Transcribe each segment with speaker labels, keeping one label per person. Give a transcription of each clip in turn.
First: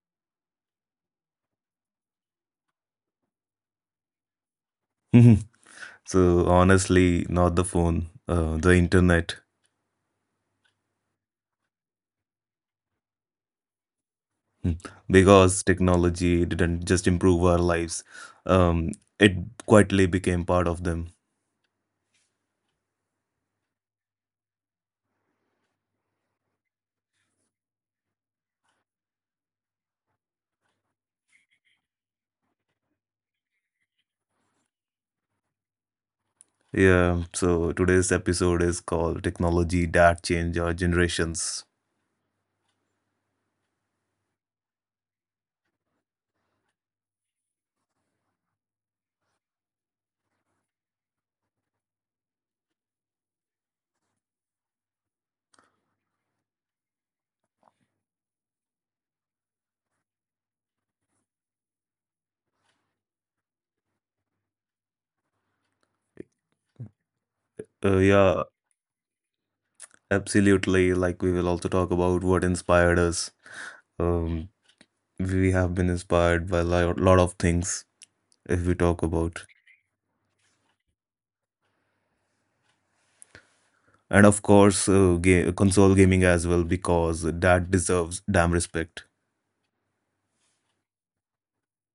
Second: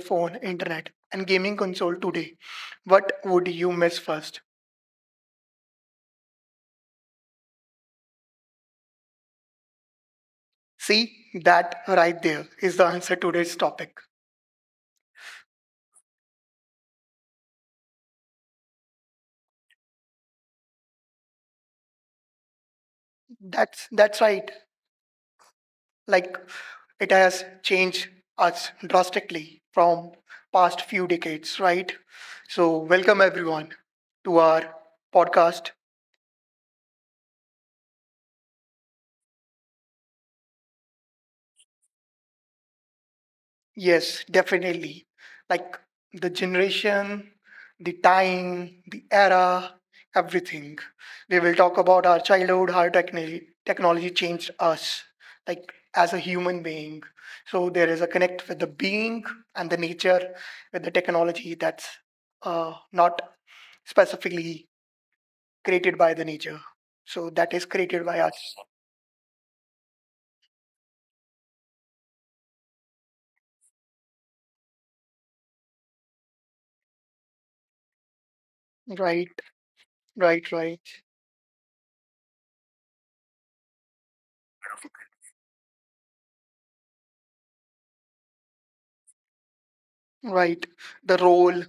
Speaker 1: phone, internet, and gaming console today, what would you miss first?
Speaker 2: Mhm. So honestly, not the phone, the internet.
Speaker 1: See, that right there is the answer to today's topic.
Speaker 2: Mm. Because technology didn't just improve our lives. Um, it quietly became part of them.
Speaker 1: That's right. Like it has changed us drastically from past few decades, right? So welcome everyone to our podcast.
Speaker 2: Yeah. So today's episode is called "Technology That Changed Our Generations."
Speaker 1: Yes, definitely. Like the generation, the time, the era, everything. We will talk about our childhood, how technology changed us, like as a human being. So there is a connect with the being and the nature with the technology that's not specifically created by the nature. So that is created by
Speaker 2: Yeah,
Speaker 1: us.
Speaker 2: absolutely. Like we will also talk about what inspired us. Um, we have been inspired by a lot of things if we talk about.
Speaker 1: Right, right, right.
Speaker 2: And of course console gaming as well, because that deserves damn respect.
Speaker 1: Right? The role,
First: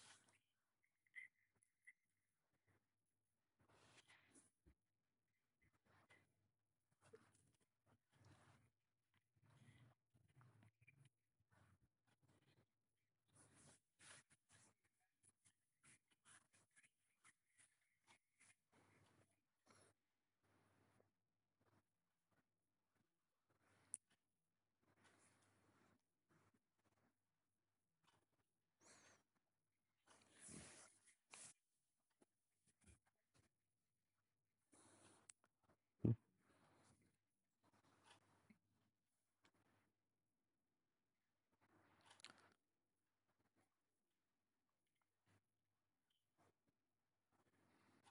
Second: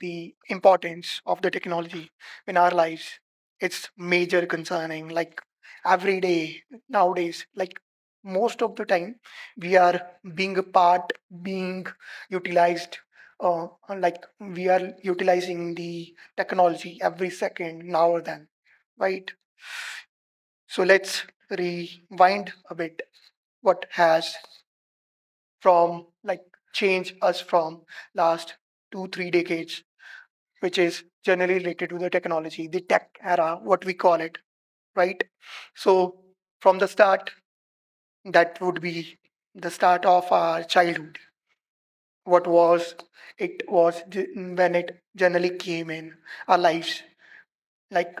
Speaker 1: the importance of the technology in our lives. It's major concerning. Like every day nowadays, like most of the time, we are being a part, being utilized. Uh, like we are utilizing the technology every second now or then, right? So let's rewind a bit. What has, from like, changed us from last 2-3 decades, which is generally related to the technology, the tech era, what we call it, right? So from the start, that would be the start of our childhood. What was it was when it generally came in our lives, like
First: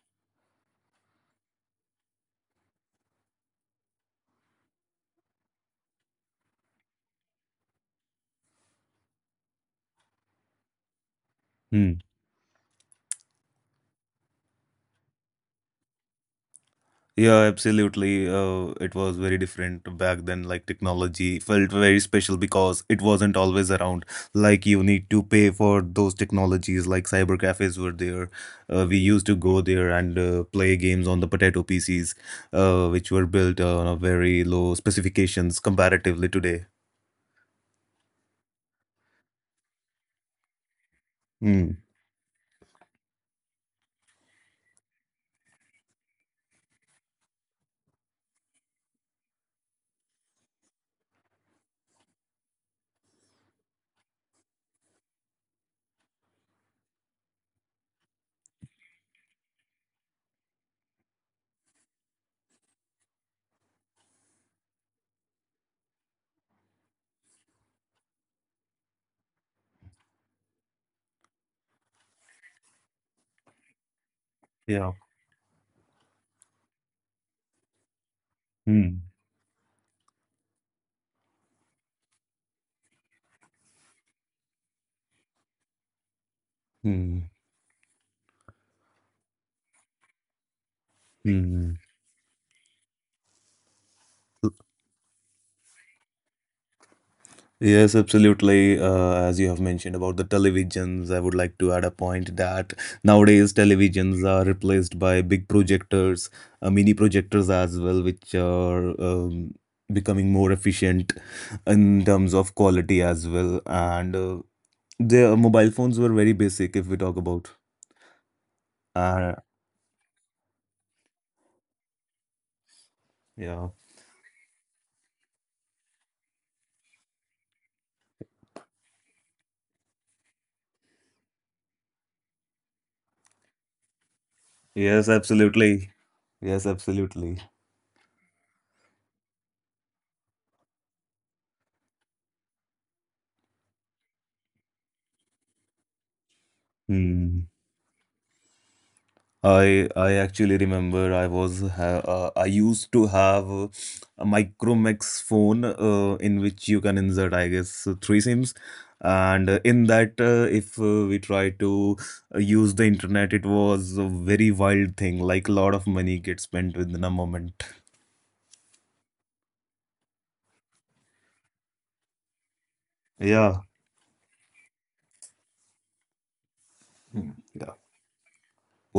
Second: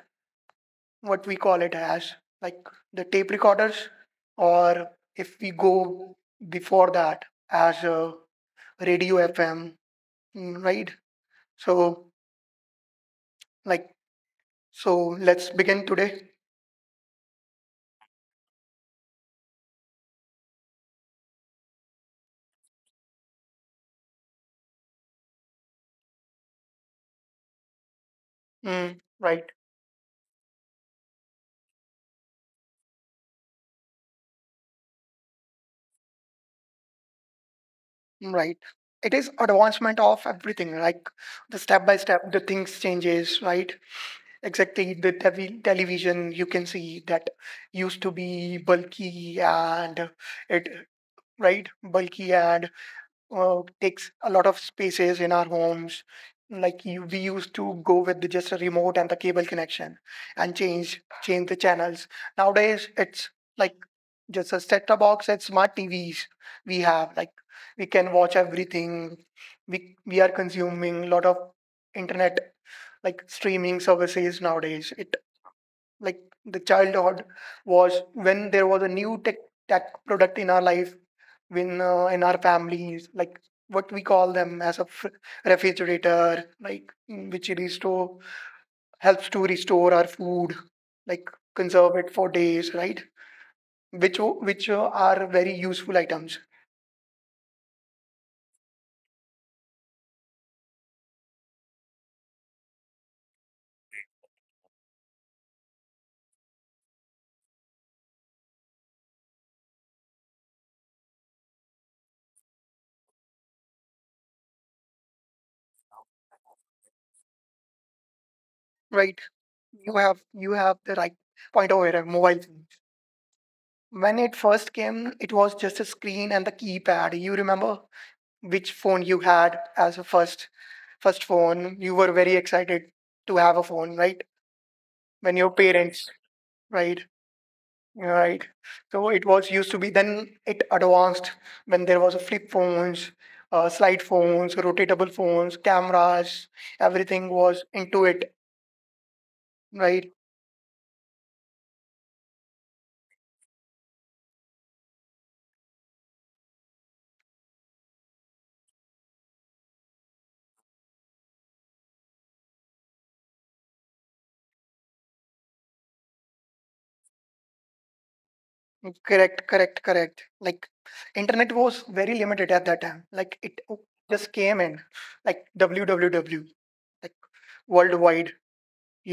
Speaker 1: what we call it as, like the tape recorders, or if we go before that as a radio FM, right?
Speaker 2: Hmm.
Speaker 1: So like so let's begin today.
Speaker 2: Yeah, absolutely. It was very different back then. Like technology felt very special because it wasn't always around. Like you need to pay for those technologies. Like cyber cafes were there.
Speaker 1: Mm,
Speaker 2: We used to
Speaker 1: right?
Speaker 2: go there and play games on the potato PCs, which were built on a very low specifications comparatively today.
Speaker 1: Right. It is advancement of everything, like the step
Speaker 2: Hmm.
Speaker 1: by step, the things changes, right? Exactly. The tevi television you can see that used to be bulky and it, right? Bulky and takes a lot of spaces in our homes. Like you, we used to go with just a remote and the cable connection and change the channels. Nowadays, it's like just a set-top box and smart TVs we have. Like we can watch everything. We are consuming a lot of internet like streaming services nowadays.
Speaker 2: Yeah.
Speaker 1: It, like the childhood was when there was a
Speaker 2: Hmm.
Speaker 1: new tech product in our life when in our families, like what we call them as a refrigerator, like,
Speaker 2: Hmm.
Speaker 1: which restore helps to restore our food, like
Speaker 2: Hmm.
Speaker 1: conserve it for days, right? Which are very useful items,
Speaker 2: Yes, absolutely. As you have mentioned about the televisions, I would like to add a point that nowadays televisions are replaced by big projectors, mini projectors as well, which are becoming more efficient in terms of quality as well. And the mobile phones were very basic, if we talk about.
Speaker 1: right?
Speaker 2: Uh,
Speaker 1: You have the right point over here, mobile phone.
Speaker 2: yeah.
Speaker 1: When it first came, it was just a screen and the keypad. You remember which phone you had as a first phone? You were very excited to have a phone, right?
Speaker 2: Yes,
Speaker 1: When your
Speaker 2: absolutely.
Speaker 1: parents,
Speaker 2: Yes,
Speaker 1: right?
Speaker 2: absolutely.
Speaker 1: Right. So it was used to be then it advanced when there was a flip phones, slide phones, rotatable phones, cameras, everything
Speaker 2: Hmm.
Speaker 1: was into it,
Speaker 2: I
Speaker 1: right?
Speaker 2: I actually remember, I used to have a Micromax phone, in which you can insert, I guess, three SIMs, and in that, if we try to use the internet, it was a very wild thing, like a lot of money gets spent within a moment.
Speaker 1: Correct, correct, correct. Like internet was very limited at that time. Like it
Speaker 2: Yeah.
Speaker 1: just came in, like www, like
Speaker 2: Hmm. Yeah.
Speaker 1: worldwide.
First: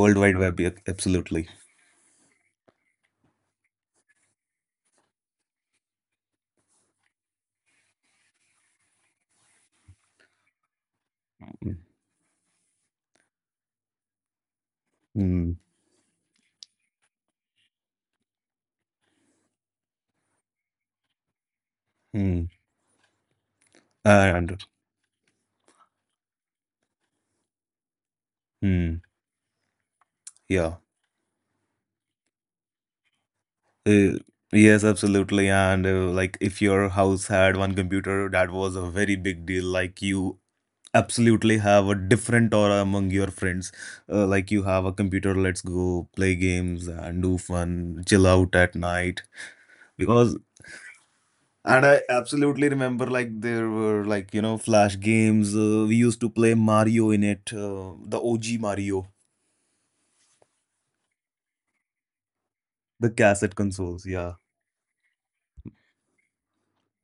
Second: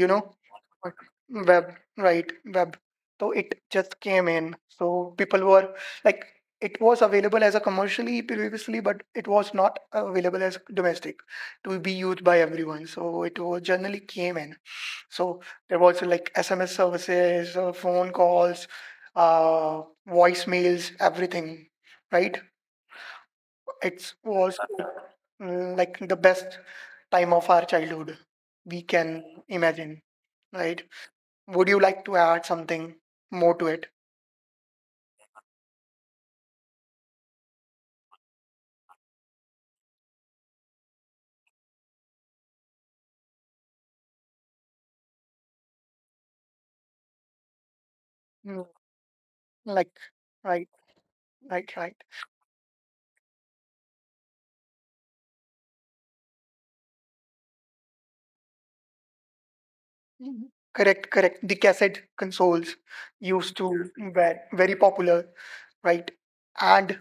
Speaker 1: you know
Speaker 2: Wide Web, yeah,
Speaker 1: but
Speaker 2: absolutely.
Speaker 1: web, right? Web. So it just came in, so people were, like, it was available as a commercially previously, but it was not available as domestic to
Speaker 2: Mm.
Speaker 1: be used by everyone, so it was generally came in. So
Speaker 2: Mm.
Speaker 1: there was like SMS services, phone calls, uh voicemails, everything, right?
Speaker 2: Mm.
Speaker 1: It was
Speaker 2: And
Speaker 1: like the best time of our childhood, we
Speaker 2: mm.
Speaker 1: can imagine,
Speaker 2: Yeah.
Speaker 1: right? Would you like to add something more to it?
Speaker 2: Uh, yes, absolutely. And like if your house had one computer, that was a very big deal. Like you absolutely have a different aura among your friends. Like you have a computer, let's go play games and do fun, chill out
Speaker 1: Mm,
Speaker 2: at night.
Speaker 1: like,
Speaker 2: Because,
Speaker 1: right, right,
Speaker 2: and
Speaker 1: right.
Speaker 2: I absolutely remember, like there were, like, you know, flash games. We used to play Mario in it, the OG Mario,
Speaker 1: Mhm. Correct, correct. The cassette consoles
Speaker 2: the cassette
Speaker 1: used to
Speaker 2: consoles. Yeah,
Speaker 1: were very popular, right? And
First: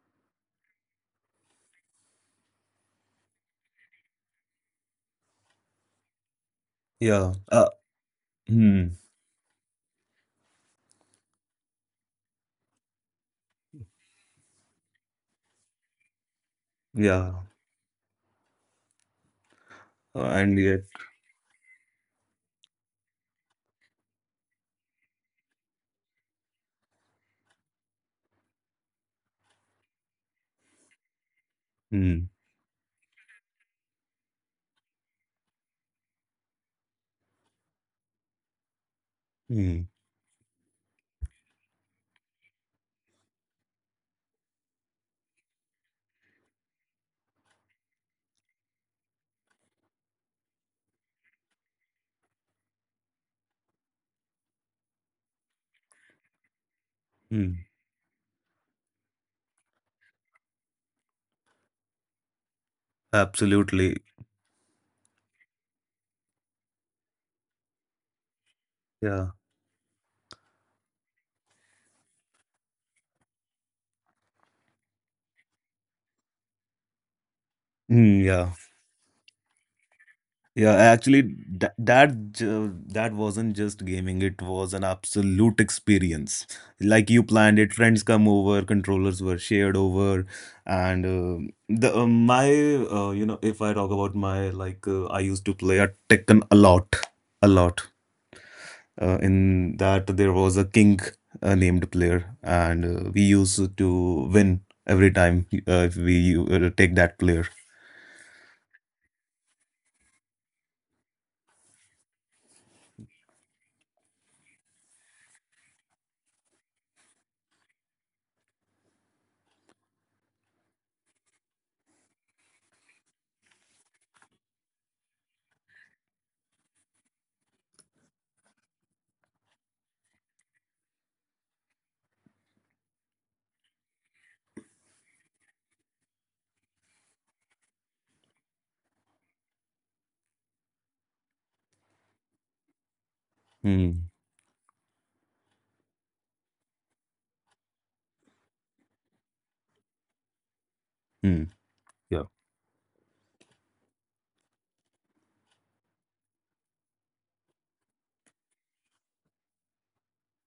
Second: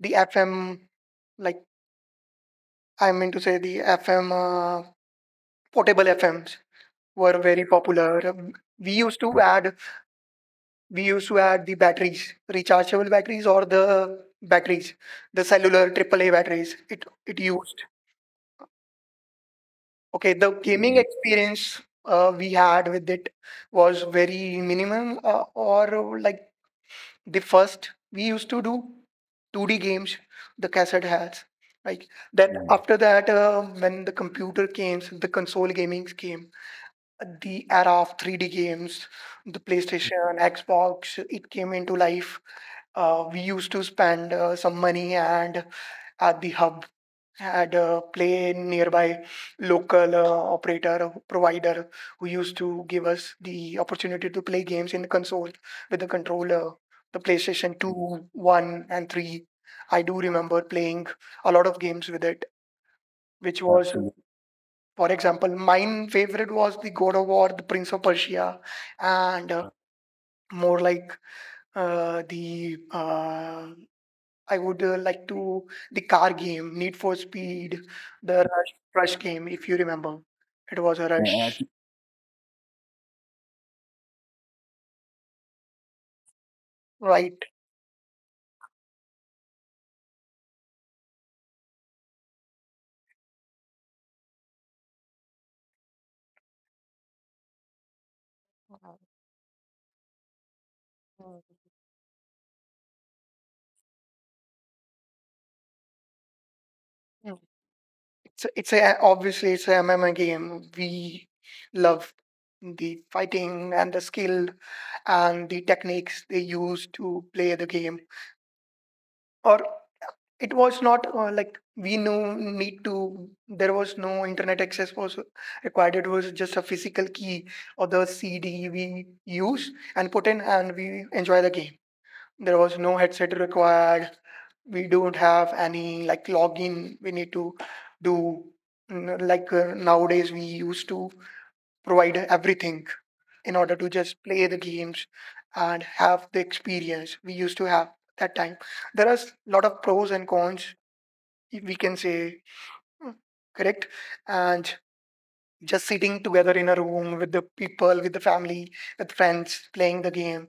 Speaker 1: the FM, like, I mean to say, the FM portable FMs
Speaker 2: yeah.
Speaker 1: were very popular.
Speaker 2: Hmm.
Speaker 1: We used to add, we used to add the batteries, rechargeable batteries, or the batteries, the cellular AAA batteries. It
Speaker 2: Yeah.
Speaker 1: it used.
Speaker 2: Uh,
Speaker 1: Okay, the
Speaker 2: and yeah.
Speaker 1: gaming, mhm, experience we had with it was very minimum, or like the first we used to do 2D games, the cassette has. Like,
Speaker 2: Hmm.
Speaker 1: then, mhm, after that, when the computer came, the console gaming came, the era of 3D games, the
Speaker 2: Hmm.
Speaker 1: PlayStation, Xbox, it came into life. We used to spend some money and at the hub had a play in nearby local operator provider who used to give us the opportunity to play games in the console with the controller, the
Speaker 2: Mm,
Speaker 1: PlayStation 2, 1, and 3. I do remember playing a lot of games with it, which was.
Speaker 2: absolutely.
Speaker 1: Absolutely. For example, mine favorite was the God of War, the Prince of Persia,
Speaker 2: Yeah.
Speaker 1: and more like, the, uh, I would like to, the car game, Need for Speed,
Speaker 2: Mm,
Speaker 1: the
Speaker 2: yeah.
Speaker 1: Rush, Rush game, if you remember. It
Speaker 2: Yeah.
Speaker 1: was a,
Speaker 2: Actually,
Speaker 1: yeah, Rush,
Speaker 2: that wasn't just gaming. It was an absolute experience. Like you
Speaker 1: right?
Speaker 2: planned it. Friends come over. Controllers were shared over, and the my you know, if I talk about my, like, I used to play a Tekken a lot, a lot. In that, there was a king named player, and we used to win every time, if we take that
Speaker 1: Mm.
Speaker 2: player.
Speaker 1: It's a obviously it's a MMA game. We love the fighting and the skill and the techniques they use to play the game. Or, it was not like we no need to, there was no internet access was required. It was just a physical key or the CD we use and put in and we enjoy the game. There was no headset required. We don't have any like login we need to do. Like nowadays, we used to provide everything in order to
Speaker 2: Hmm.
Speaker 1: just play the games and have the experience we used to have that time. There are a lot of pros and cons,
Speaker 2: Hmm.
Speaker 1: we can
Speaker 2: Yeah.
Speaker 1: say, mm, correct. And just sitting together in a room with the people, with the family, with friends, playing the game.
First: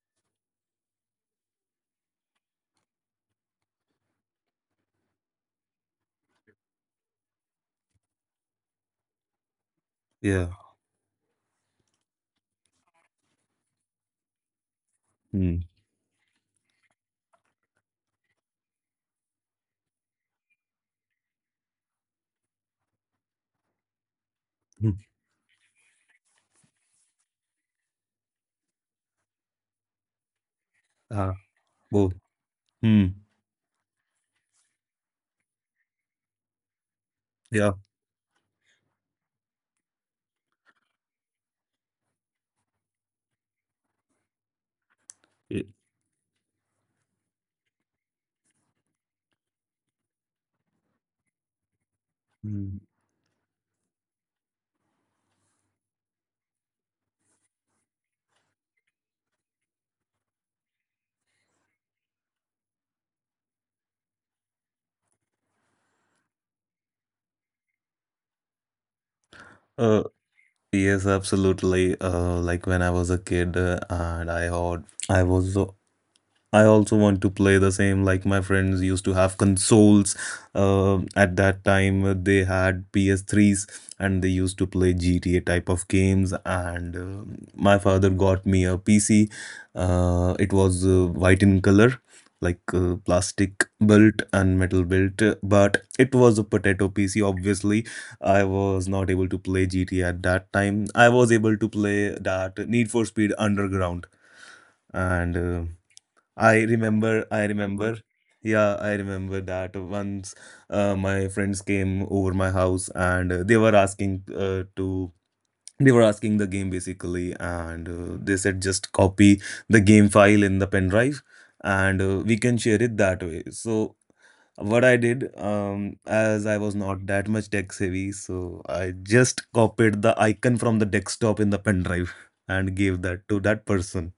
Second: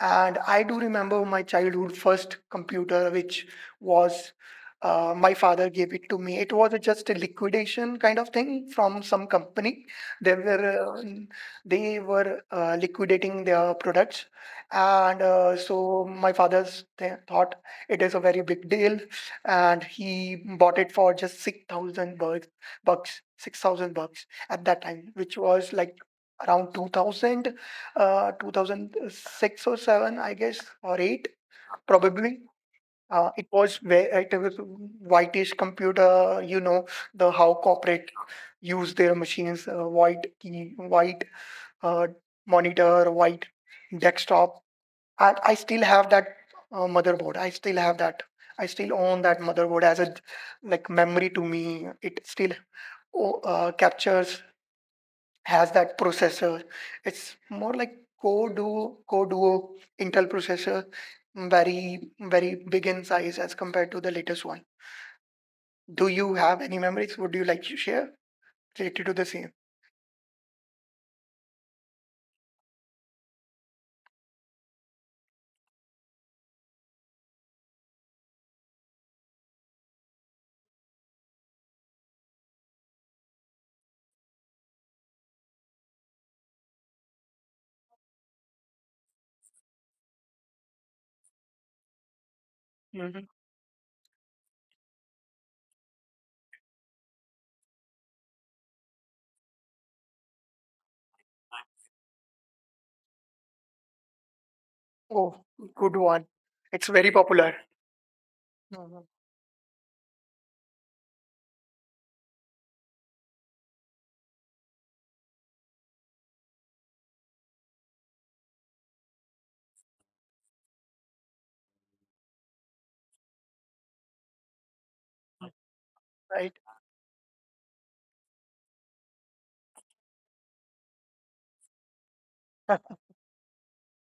Speaker 1: And I do remember my childhood first computer, which was, my father gave it to me. It was a just a liquidation kind of thing from some company. They
Speaker 2: Yeah.
Speaker 1: were uh, n- they were liquidating their products, and
Speaker 2: Hmm.
Speaker 1: so my father's thought it is a very big deal, and he bought it for just six thousand bucks, 6,000 bucks at that
Speaker 2: Hmm.
Speaker 1: time, which was like around 2000, 2006 or 7, I guess, or 8,
Speaker 2: Uh, Both.
Speaker 1: probably.
Speaker 2: Mm.
Speaker 1: It was where it was whitish computer, the how
Speaker 2: Yeah.
Speaker 1: corporate use their machines, white key, white uh, monitor, white desktop. And I
Speaker 2: Y-
Speaker 1: still have that motherboard. I still have that. I still own that motherboard as a, like, memory to me. It still
Speaker 2: Mm.
Speaker 1: captures has that processor. It's more like Core Duo, Core Duo Intel processor, very, very big in size as compared to the latest one. Do you have any memories? Would you like to share related to the
Speaker 2: Uh,
Speaker 1: same?
Speaker 2: yes, absolutely. Like when I was a kid, and I heard I was, I also want to play the same, like my friends used to have consoles. At that time, they had PS3s, and they used to play GTA type of games. And my father got me a PC. It was white in color, like plastic
Speaker 1: Hmm.
Speaker 2: built and metal built, but it was a potato PC. Obviously, I was not able to play GTA at that time. I was able to play that Need for Speed Underground and.
Speaker 1: Oh, good
Speaker 2: I
Speaker 1: one. It's
Speaker 2: remember,
Speaker 1: very
Speaker 2: I
Speaker 1: popular,
Speaker 2: remember. Yeah, I
Speaker 1: hmm,
Speaker 2: remember that once my friends came over my house, and they were asking the game basically, and they said just copy the game file in the pen drive, and we can share it that way. So what I did, as I
Speaker 1: right?
Speaker 2: was not that much tech savvy, so I just copied the icon from the desktop in the pen drive and gave that to that person.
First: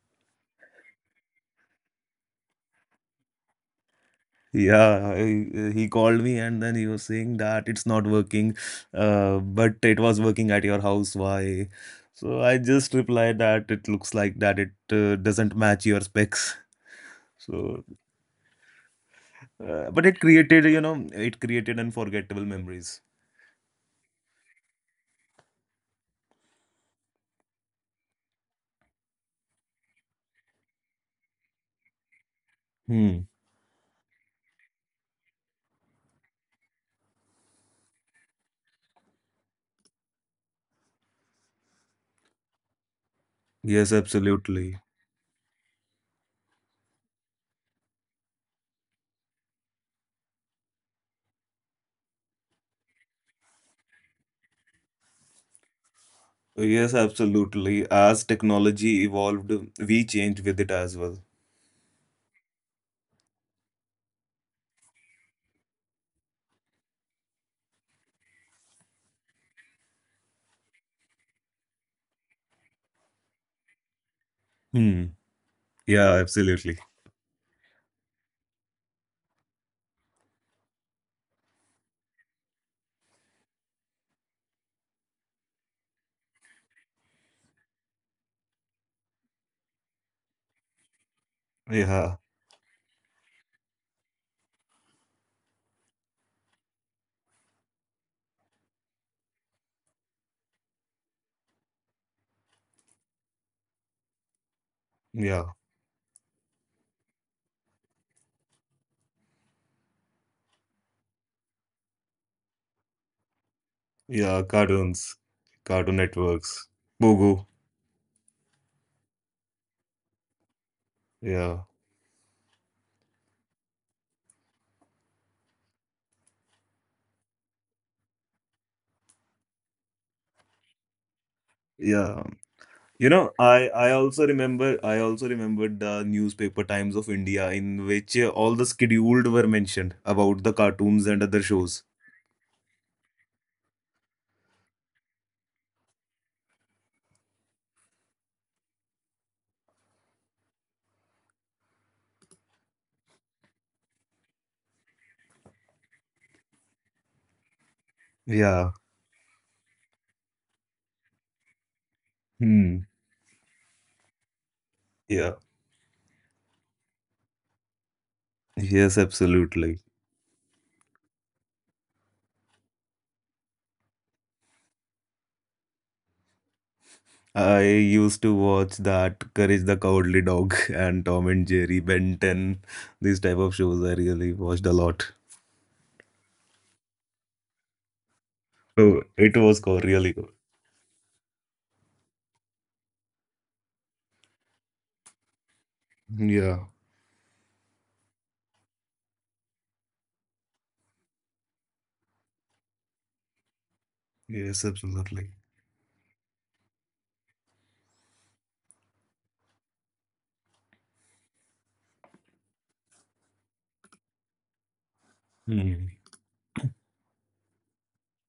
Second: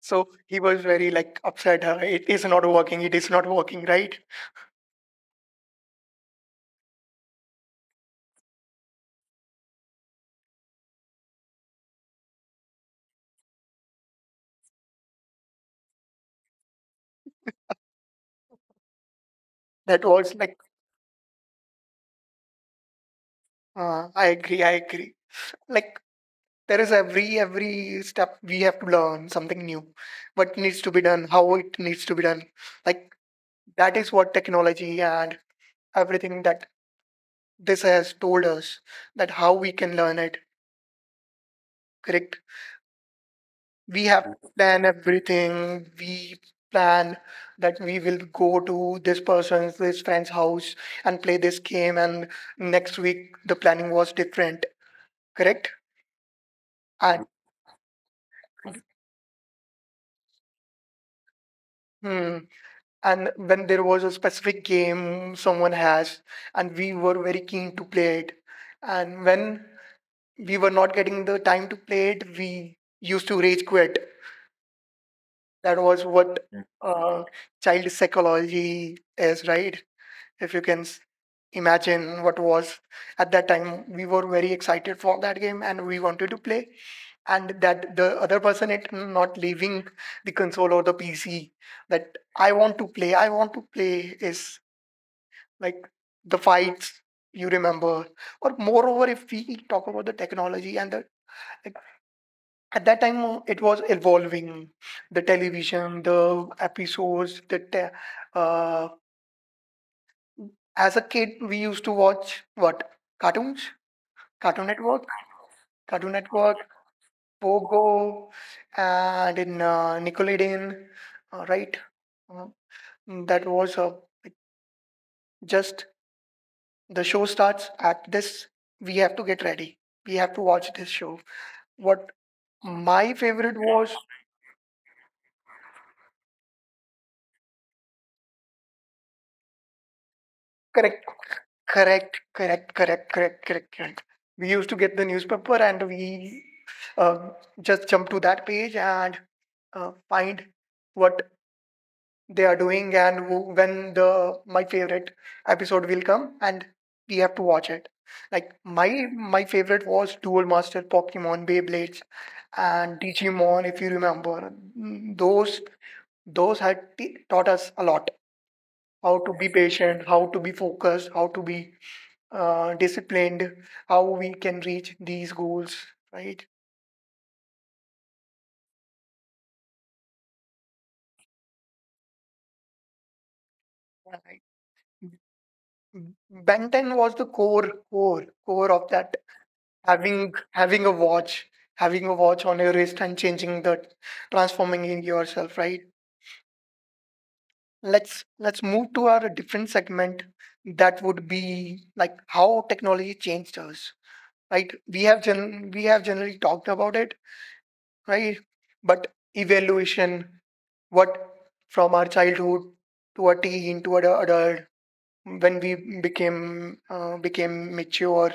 Speaker 1: So he was very like upset. It is not working. It is not working, right?
Speaker 2: Yeah, he called me, and then he was saying that it's not working, but it was working at your house. Why? So I just replied that it looks like that it doesn't match your specs. So,
Speaker 1: That
Speaker 2: but it
Speaker 1: was like,
Speaker 2: created, you know, it created unforgettable memories.
Speaker 1: I agree. I agree. Like there is every step, we have to learn something new, what needs to be done, how it needs to be done, like,
Speaker 2: Hmm.
Speaker 1: that is what technology and everything that this has told us, that how we can learn it, correct.
Speaker 2: Yes,
Speaker 1: We have to plan
Speaker 2: absolutely.
Speaker 1: everything. We plan that we will go to this friend's house and play this game. And next week, the planning was different, correct.
Speaker 2: Yes,
Speaker 1: and
Speaker 2: absolutely. As technology evolved, we changed with it as well.
Speaker 1: hmm, and when there was a specific game someone has, and we were very keen to play it, and when we were not getting the time to play it, we used to rage quit.
Speaker 2: Hmm.
Speaker 1: That was
Speaker 2: Yeah,
Speaker 1: what, mm.
Speaker 2: absolutely.
Speaker 1: uh, Child psychology is right. If you can imagine what was at that time, we were very excited for that game and we wanted to play, and that the other person, it not leaving the console or the pc, that
Speaker 2: Yeah.
Speaker 1: I want to play, I want to play, is like the fights, you remember? Or moreover, if we talk about the technology and the, like, at that time, it was evolving, the
Speaker 2: Yeah.
Speaker 1: television, the episodes, the uh, as a kid we used to watch what? Cartoons.
Speaker 2: Yeah,
Speaker 1: cartoon network
Speaker 2: cartoons. Cartoon
Speaker 1: cartoon network
Speaker 2: Networks. Bogo.
Speaker 1: Pogo, and in, Nickelodeon,
Speaker 2: Yeah,
Speaker 1: right? Uh, that was, like, just the show starts at this, we have to get ready, we have to watch this show. What
Speaker 2: yeah.
Speaker 1: my
Speaker 2: You know,
Speaker 1: favorite
Speaker 2: I
Speaker 1: was.
Speaker 2: I also remember, I also remembered the newspaper Times of India, in which all the scheduled were mentioned about the
Speaker 1: Correct,
Speaker 2: cartoons and other shows.
Speaker 1: correct, correct, correct, correct, correct, correct. We used to get the newspaper, and we, uh, just jump to that page and find what they are doing and who, when the my favorite episode will come, and we have to watch it. Like,
Speaker 2: Yeah.
Speaker 1: my favorite was Duel Master, Pokemon, Beyblades,
Speaker 2: Hmm.
Speaker 1: and Digimon. If you remember, mm,
Speaker 2: Yeah.
Speaker 1: those had taught us a lot.
Speaker 2: Yes,
Speaker 1: How to be
Speaker 2: absolutely.
Speaker 1: patient, how to be focused, how to be disciplined, how we can reach these goals, right?
Speaker 2: I used to watch that Courage the Cowardly Dog and Tom and Jerry, Ben 10. These type of shows I really
Speaker 1: Right.
Speaker 2: watched a lot.
Speaker 1: Benton was the core, core, core of
Speaker 2: So
Speaker 1: that.
Speaker 2: it was co- really good.
Speaker 1: Having a watch, having a watch on your wrist and changing the transforming in yourself, right?
Speaker 2: Yeah.
Speaker 1: Let's move to our different segment. That would be like how technology changed us,
Speaker 2: Yes,
Speaker 1: right? We have
Speaker 2: absolutely.
Speaker 1: gen we have generally talked about it, right? But evaluation, what, from our childhood to a teen to an adult, when we
Speaker 2: Hmm.
Speaker 1: became mature,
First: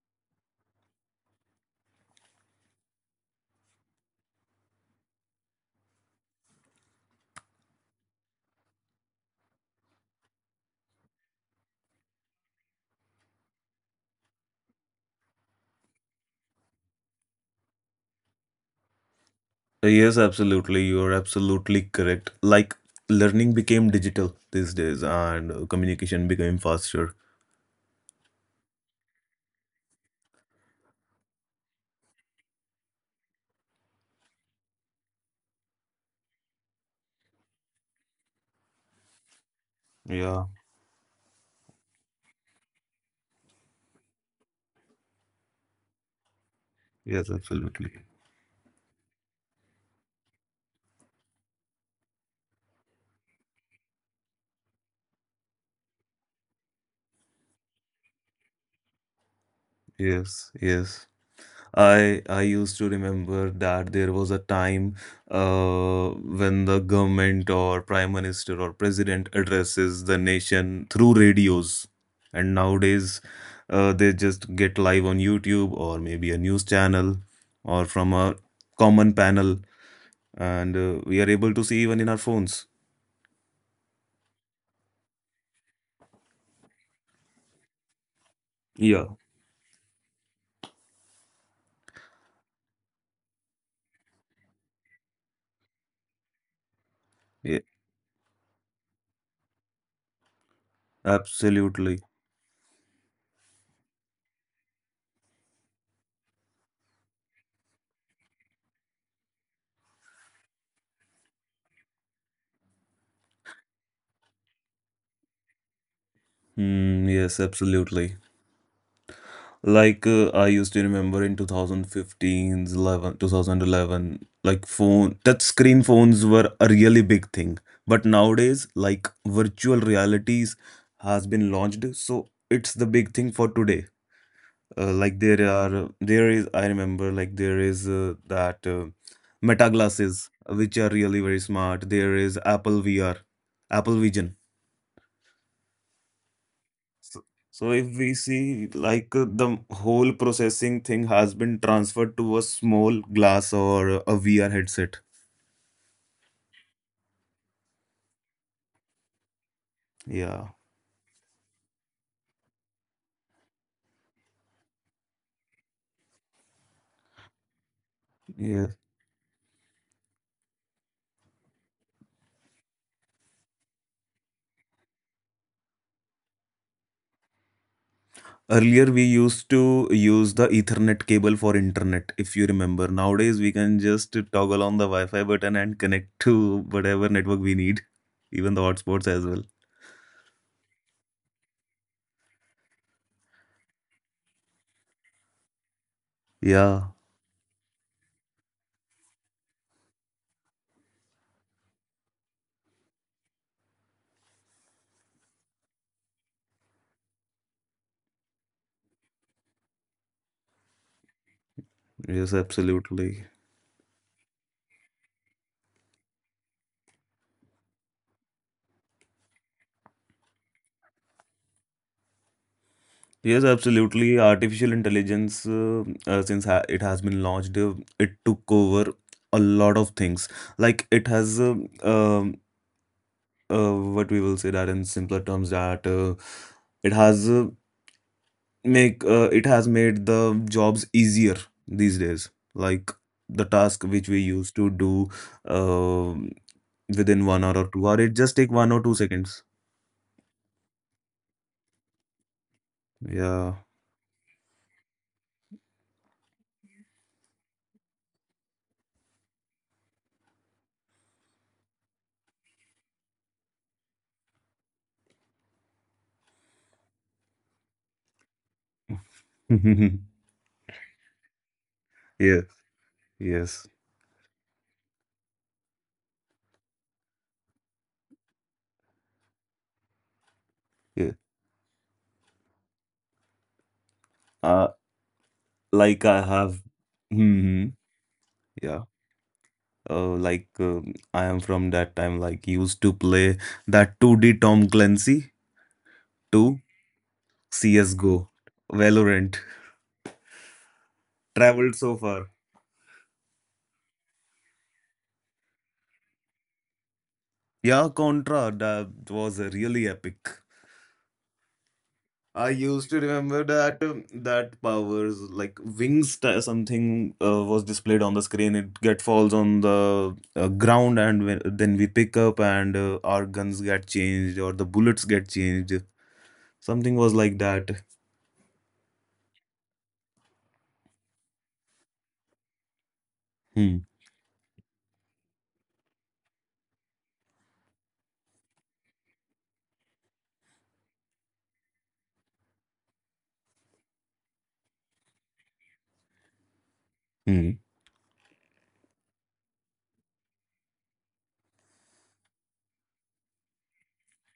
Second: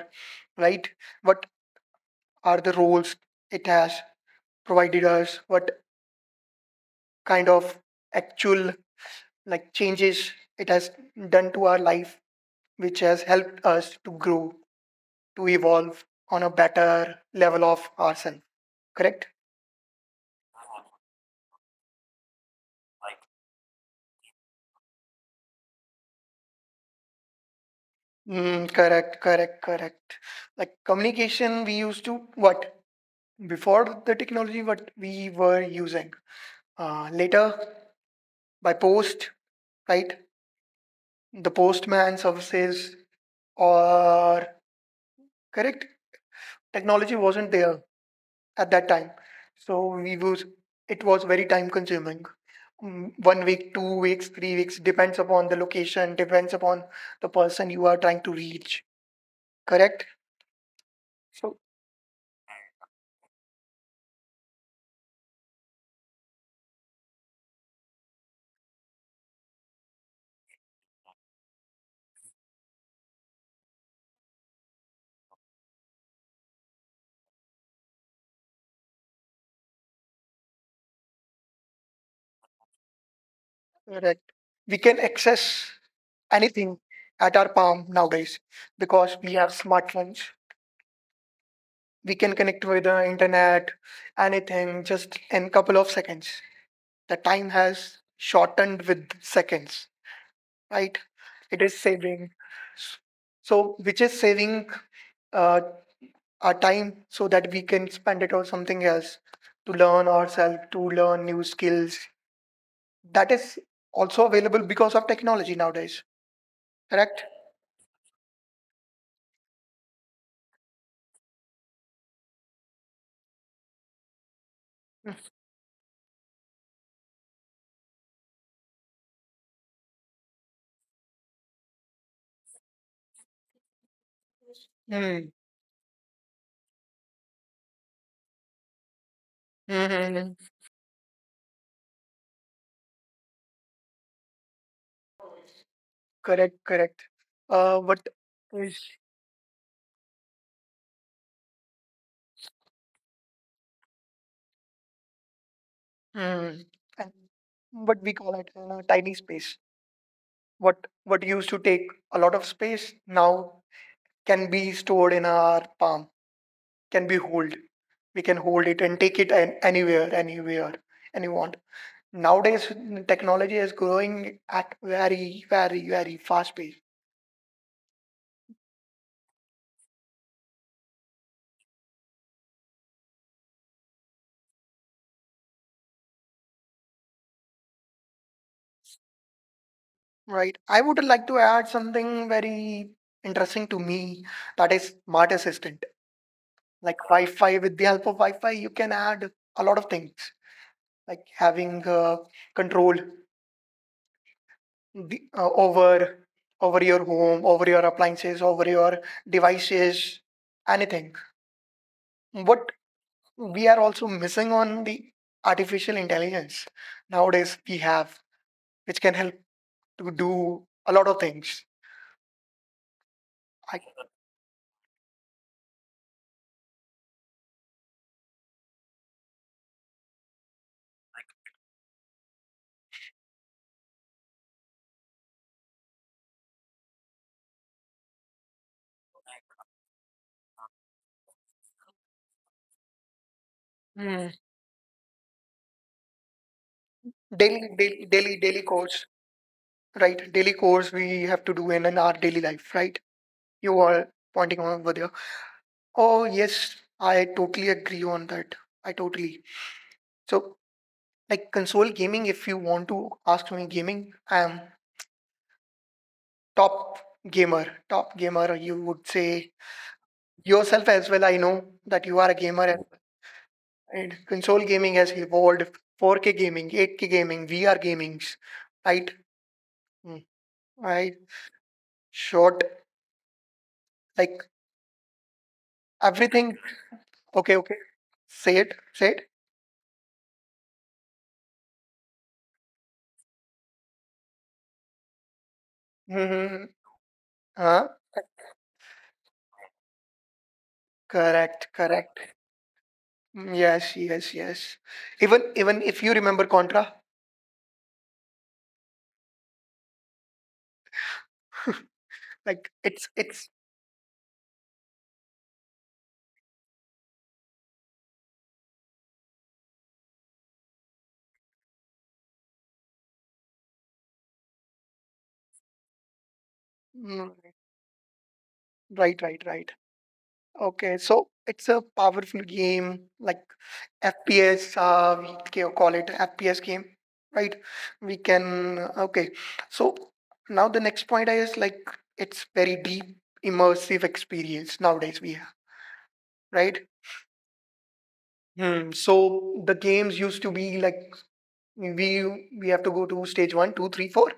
Speaker 1: right, what are the roles it has provided us, what kind of actual, like, changes it has done to our life, which has helped us to grow, to evolve on a better level of ourselves, correct?
Speaker 2: Yes, absolutely. You are absolutely correct. Like
Speaker 1: Like,
Speaker 2: learning became digital these days, and communication became faster.
Speaker 1: correct, correct, correct. Like, communication, we used to, what, before the technology, what we were using. Later, by post, right?
Speaker 2: Yeah,
Speaker 1: The postman services, or, correct, technology
Speaker 2: yes,
Speaker 1: wasn't there
Speaker 2: absolutely.
Speaker 1: at that time, so we was it was very time consuming. 1 week, 2 weeks, 3 weeks, depends upon the location, depends upon the person you are trying to reach. Correct.
Speaker 2: Yes, yes.
Speaker 1: So,
Speaker 2: I used to remember that there was a time when the government or prime minister or president addresses the nation through radios. And nowadays they just get live on YouTube, or maybe a news channel, or from a common panel, and we are able to see even in our phones.
Speaker 1: correct. We can access anything at our palm nowadays
Speaker 2: Yeah,
Speaker 1: because we have smartphones. We can connect with the internet, anything, just in couple of seconds. The time
Speaker 2: yeah,
Speaker 1: has shortened with seconds, right? It is
Speaker 2: absolutely.
Speaker 1: saving. So, which is saving uh, our time so that we can spend it on something else, to learn ourselves, to learn new skills. That is also available because of technology nowadays,
Speaker 2: Hmm,
Speaker 1: correct?
Speaker 2: yes, absolutely. Like I used to remember in 2015, 11, 2011. Like phone touch screen phones were a really big thing. But nowadays, like virtual realities has been launched, so it's the big thing for today. Like
Speaker 1: Mm.
Speaker 2: there is, I remember, like, there is, that Meta glasses,
Speaker 1: Mm-hmm.
Speaker 2: which are really very smart. There is Apple VR, Apple Vision.
Speaker 1: Correct, correct.
Speaker 2: So, so if
Speaker 1: What?
Speaker 2: we see, like, the whole processing thing has been transferred to a small glass or a VR headset.
Speaker 1: Hmm. And what we call it, tiny space.
Speaker 2: Yeah.
Speaker 1: What used to take a lot of space now can be stored in our palm, can be hold. We can
Speaker 2: Yeah.
Speaker 1: hold it and take it anywhere, anywhere, any want. Nowadays, technology is growing at very, very, very fast pace,
Speaker 2: Earlier, we used to use the Ethernet cable for internet, if you remember. Nowadays, we can just toggle on the Wi-Fi button and connect to whatever network we need, even the hotspots as well.
Speaker 1: right? I would like to add something very interesting to me, that is smart assistant.
Speaker 2: Yeah,
Speaker 1: Like Wi-Fi, with the help of Wi-Fi, you can add a lot of things, like having control the, uh, over over your home, over your appliances, over your devices, anything.
Speaker 2: yes,
Speaker 1: What
Speaker 2: absolutely.
Speaker 1: we are also missing on the artificial intelligence nowadays we have, which can help to do a lot of things.
Speaker 2: Yes,
Speaker 1: Like.
Speaker 2: absolutely. Artificial intelligence, since ha it has been launched, it took over a lot of things. Like it has, um, what we will say that in simpler terms, that it has. Make it has made the jobs easier these days, like the task which we
Speaker 1: Mm.
Speaker 2: used to do um within 1 hour or 2 hour, it just take
Speaker 1: Daily,
Speaker 2: one or two
Speaker 1: course,
Speaker 2: seconds
Speaker 1: right? Daily course we have to do in our daily life, right?
Speaker 2: Yeah.
Speaker 1: You are pointing over there. Oh, yes, I totally agree on that. I totally. So, like console gaming, if you want to ask me gaming, I am top gamer. Top gamer, you would say yourself as well. I know that you are a
Speaker 2: Yes,
Speaker 1: gamer, and,
Speaker 2: yes.
Speaker 1: and console gaming has evolved. 4K gaming, 8K gaming, VR gamings, right? Mm,
Speaker 2: Yeah.
Speaker 1: I shot, like,
Speaker 2: Uh, Like I
Speaker 1: everything.
Speaker 2: have.
Speaker 1: Okay,
Speaker 2: Hmm.
Speaker 1: okay, say it,
Speaker 2: Yeah.
Speaker 1: say it.
Speaker 2: Like, I am from that time, like used to play that 2D Tom Clancy 2,
Speaker 1: Mm-hmm. Huh.
Speaker 2: CSGO, Valorant.
Speaker 1: Correct,
Speaker 2: Traveled so far.
Speaker 1: correct. Yes, yes, yes. Even if you remember Contra,
Speaker 2: Yeah, Contra, that was a really epic. I
Speaker 1: like,
Speaker 2: used to remember that, that powers, like wings something, was displayed on the screen. It get falls on the ground, and when, then we pick up, and our guns get changed or the bullets get changed. Something was like
Speaker 1: mm,
Speaker 2: that.
Speaker 1: right, right, right. Okay, so it's a powerful game, like
Speaker 2: Hmm.
Speaker 1: FPS, we call it FPS game, right? We can, okay. So now the next point is, like, it's very deep, immersive experience nowadays we have, right?
Speaker 2: Hmm.
Speaker 1: Hmm. So the games used to be like we have to go to stage one, two, three, four.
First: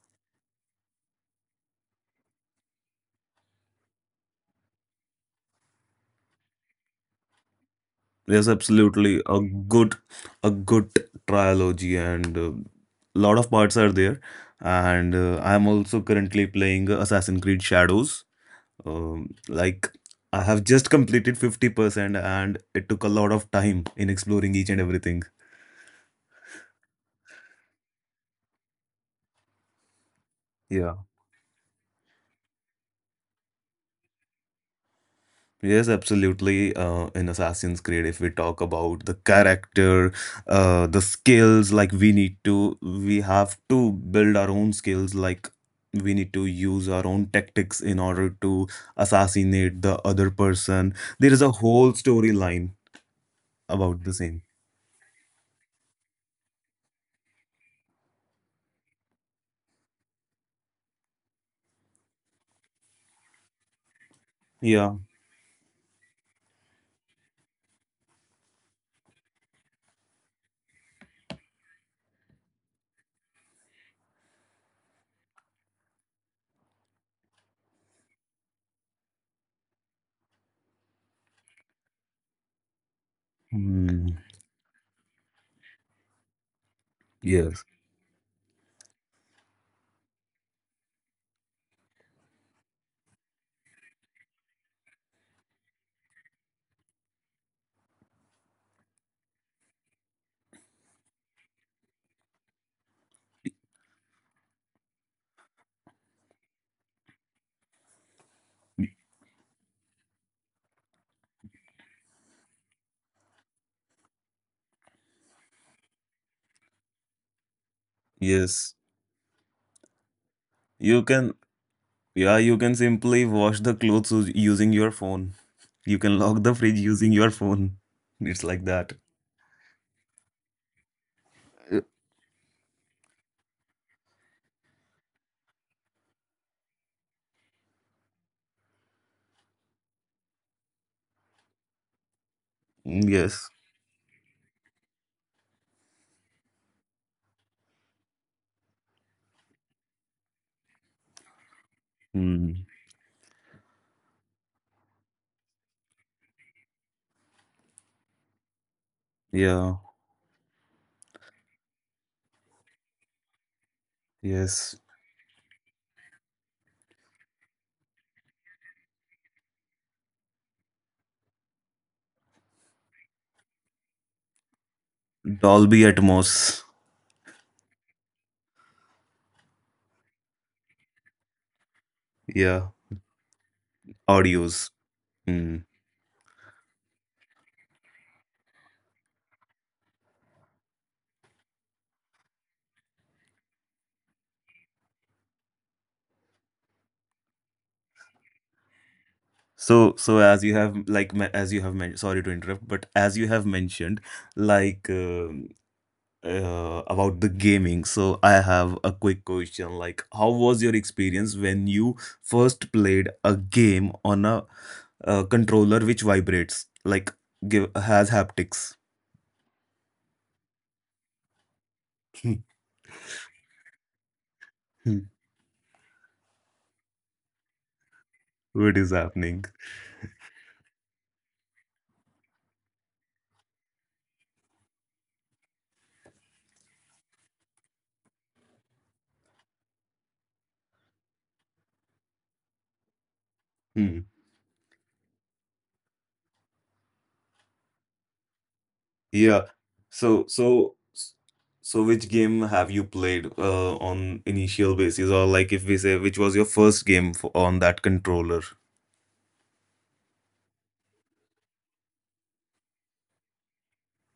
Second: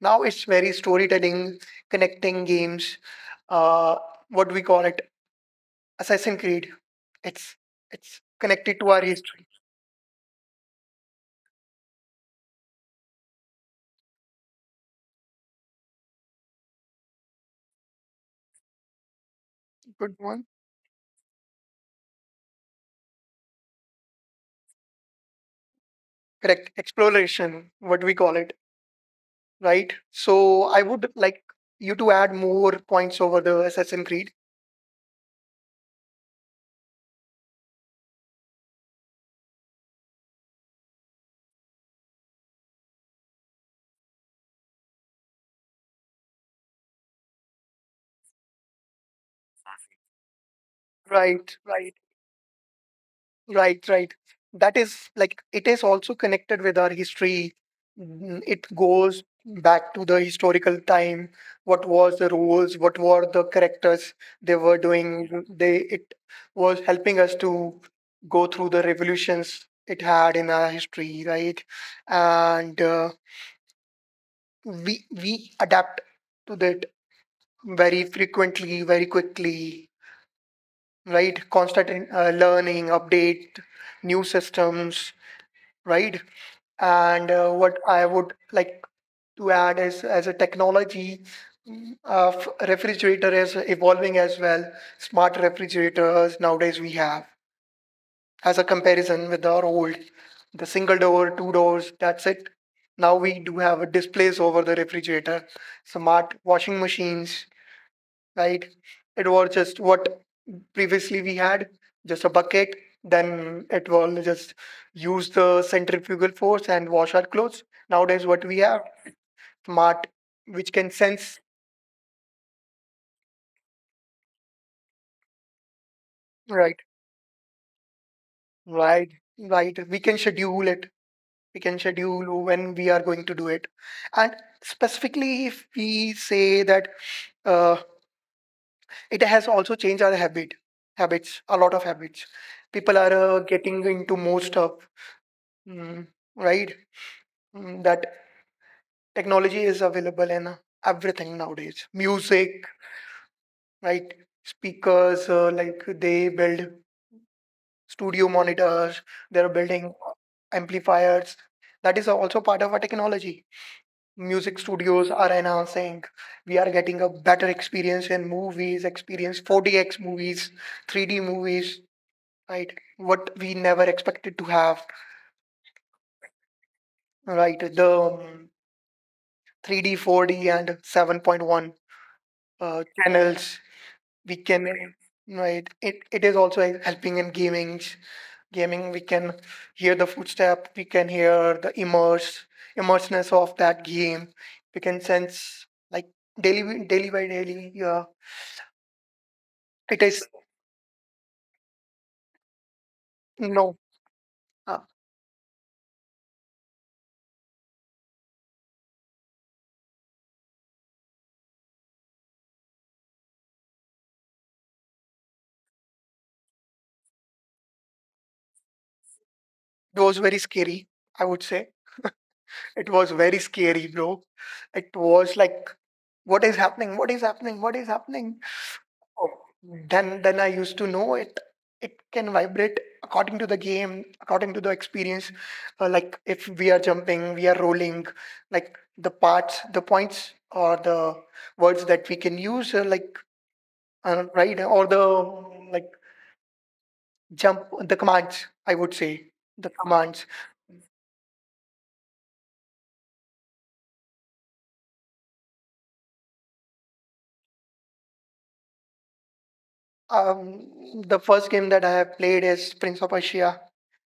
Speaker 1: Now it's very storytelling, connecting games, uh, what do we call it? Assassin Creed. It's it's
Speaker 2: Yes,
Speaker 1: connected to our
Speaker 2: absolutely, a
Speaker 1: history.
Speaker 2: good, a good trilogy, and a lot of parts are there. And I'm also currently playing Assassin's Creed Shadows. Like
Speaker 1: Good
Speaker 2: I
Speaker 1: one.
Speaker 2: have just completed 50%, and it took a lot of time in exploring each and everything.
Speaker 1: Correct. Exploration, what we call it, right? So I
Speaker 2: Yeah.
Speaker 1: would like you to add more points over the Assassin Creed.
Speaker 2: Yes, absolutely. In Assassin's Creed, if we talk about the character, the skills, like we have to build our own skills. Like we need to use our own tactics in order to assassinate the other person. There is a
Speaker 1: Right,
Speaker 2: whole
Speaker 1: right.
Speaker 2: storyline
Speaker 1: Right,
Speaker 2: about the
Speaker 1: right.
Speaker 2: same.
Speaker 1: That is like, it is also connected with our history. It goes back to the historical time. What was the rules? What were the characters they were
Speaker 2: Yeah.
Speaker 1: doing? They it was helping us to go through the revolutions it had in our history, right? And we adapt to that very frequently, very quickly, right? Constant learning, update,
Speaker 2: Hmm.
Speaker 1: new systems, right? And
Speaker 2: Yes.
Speaker 1: what I would like to add is, as a technology, refrigerator is evolving as well. Smart refrigerators nowadays we have, as a comparison with our old, the single door, two doors, that's it. Now we do have a displays over the refrigerator, smart washing machines, right? It was just, what, previously we had just a bucket, then it will just use the centrifugal force and wash our clothes. Nowadays, what we
Speaker 2: Yes.
Speaker 1: have, smart, which can
Speaker 2: You can.
Speaker 1: sense.
Speaker 2: Yeah, you can simply wash the clothes us- using your phone. You can lock the fridge
Speaker 1: Right.
Speaker 2: using your phone. It's like that.
Speaker 1: Right, right, we can schedule it. We can
Speaker 2: Uh,
Speaker 1: schedule when we are going to do it. And specifically, if we say that, uh, it has also changed our habits, a lot of habits. People are
Speaker 2: Yes.
Speaker 1: getting into more stuff, mm, right. Mm, that Technology is available in everything nowadays.
Speaker 2: Mm.
Speaker 1: Music, right? Speakers, like they build studio monitors, they're
Speaker 2: Yeah.
Speaker 1: building amplifiers. That is also part of our technology. Music
Speaker 2: Yes.
Speaker 1: studios are enhancing. We are getting a better experience in movies, experience 4DX movies, 3D movies, right? What we never expected to have,
Speaker 2: Dolby Atmos.
Speaker 1: right? The 3D, 4D, and 7.1
Speaker 2: Yeah.
Speaker 1: channels we
Speaker 2: Audios.
Speaker 1: can.
Speaker 2: Mm.
Speaker 1: Right, it is also like helping in gaming. We can hear the footstep, we can hear the immerse immersiveness of that game, we can sense, like, daily daily by daily. Yeah.
Speaker 2: So,
Speaker 1: It
Speaker 2: so
Speaker 1: is
Speaker 2: as you have like me- as you have mentioned, sorry to interrupt, but as you have
Speaker 1: no.
Speaker 2: mentioned,
Speaker 1: uh,
Speaker 2: like about the gaming. So I have a quick question, like how was your experience when you first played a game on a, controller which vibrates, like give has haptics?
Speaker 1: it was very scary, I would say.
Speaker 2: Hmm.
Speaker 1: It was very scary, bro.
Speaker 2: Hmm.
Speaker 1: It was like, what is happening, what is happening, what is happening?
Speaker 2: What is
Speaker 1: Oh,
Speaker 2: happening?
Speaker 1: then I used to know it. It can vibrate according to the game, according to the experience. Like, if we are jumping, we are rolling, like, the parts, the points, or the words that we can use,
Speaker 2: Hmm.
Speaker 1: right, or the like, jump, the commands. I would say,
Speaker 2: Yeah.
Speaker 1: the
Speaker 2: So
Speaker 1: commands.
Speaker 2: so so which game have you played, on initial basis, or like if we say, which was your first game for, on that controller?
Speaker 1: The first game that I have played is Prince of Persia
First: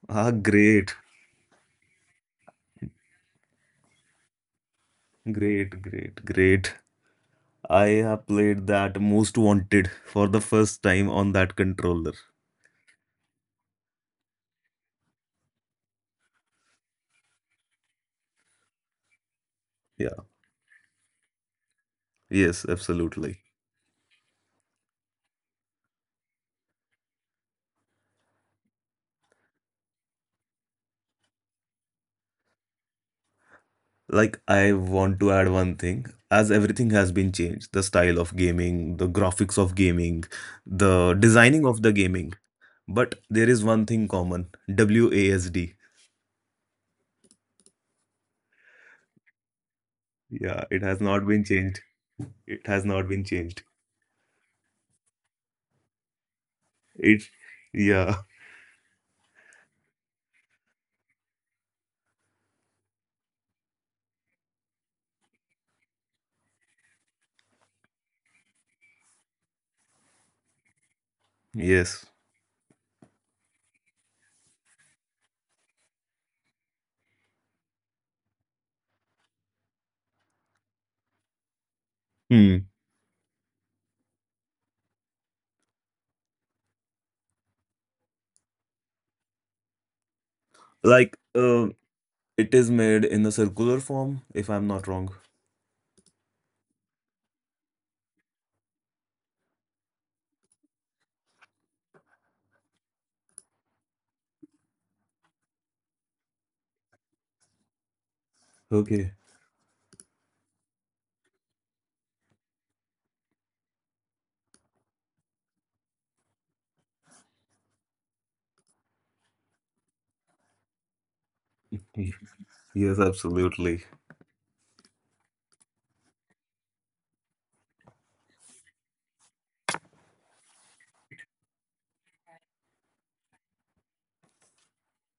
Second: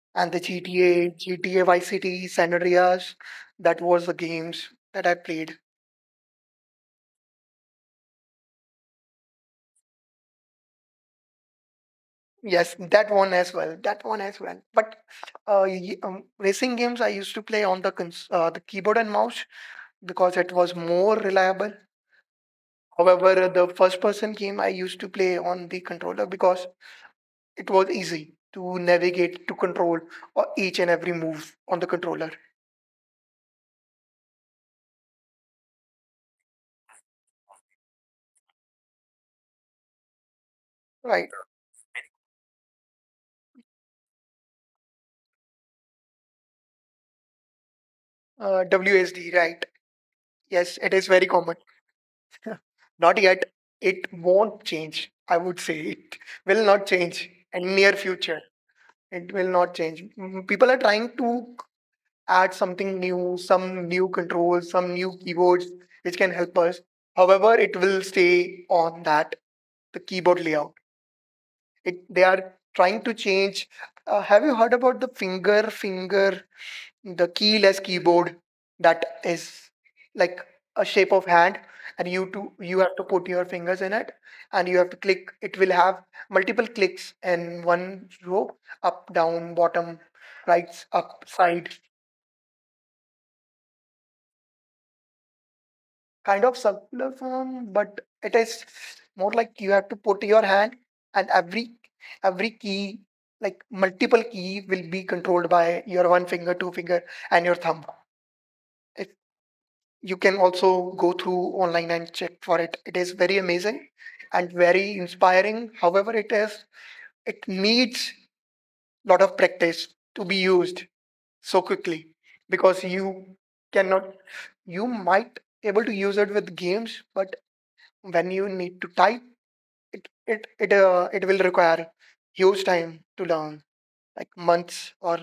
Speaker 2: Ah,
Speaker 1: and the
Speaker 2: great.
Speaker 1: GTA, GTA Vice City, San Andreas. That was the games that I played.
Speaker 2: Great, great, great. I have played that Most Wanted for the first time on that controller.
Speaker 1: Yes, that one as well. That one as well. But racing games I used to play on the the keyboard and mouse
Speaker 2: Yeah,
Speaker 1: because it was more reliable.
Speaker 2: yes, absolutely.
Speaker 1: However, the first person game I used to play on the controller because it was easy to navigate, to control each and every move on the controller.
Speaker 2: Like, I want to add one thing. As everything has been changed, the style of gaming, the graphics of gaming, the
Speaker 1: Right.
Speaker 2: designing of the gaming. But there is one thing common, WASD.
Speaker 1: WSD. Right.
Speaker 2: Yeah, it has
Speaker 1: Yes, it
Speaker 2: not
Speaker 1: is
Speaker 2: been
Speaker 1: very common.
Speaker 2: changed. It has not been
Speaker 1: Not
Speaker 2: changed.
Speaker 1: yet. It won't change. I would say it will not
Speaker 2: It,
Speaker 1: change in near
Speaker 2: yeah,
Speaker 1: future. It will not change. Mhm. People are trying to add something new, some new controls, some new keyboards which can help us. However, it will stay on that the keyboard layout. It
Speaker 2: yes.
Speaker 1: they are trying to change. Have you heard about the finger, the keyless keyboard that is like a shape of hand, and you to
Speaker 2: Hmm.
Speaker 1: you have to put your fingers in it, and you have to click. It will have multiple clicks in one row, up, down, bottom, right,
Speaker 2: Like,
Speaker 1: up side.
Speaker 2: it is made in a circular form, if I'm not wrong.
Speaker 1: Kind of circular form, but it is more like you have to put your hand, and every key, like multiple key will be controlled by your one finger, two finger, and your thumb.
Speaker 2: Okay.
Speaker 1: You can also go through online and check for it. It is very amazing and very inspiring. However, it needs lot of practice to be used so quickly, because
Speaker 2: Yes,
Speaker 1: you
Speaker 2: absolutely.
Speaker 1: cannot, you might able to use it with games, but when you need to type, it will require huge time to learn, like months, or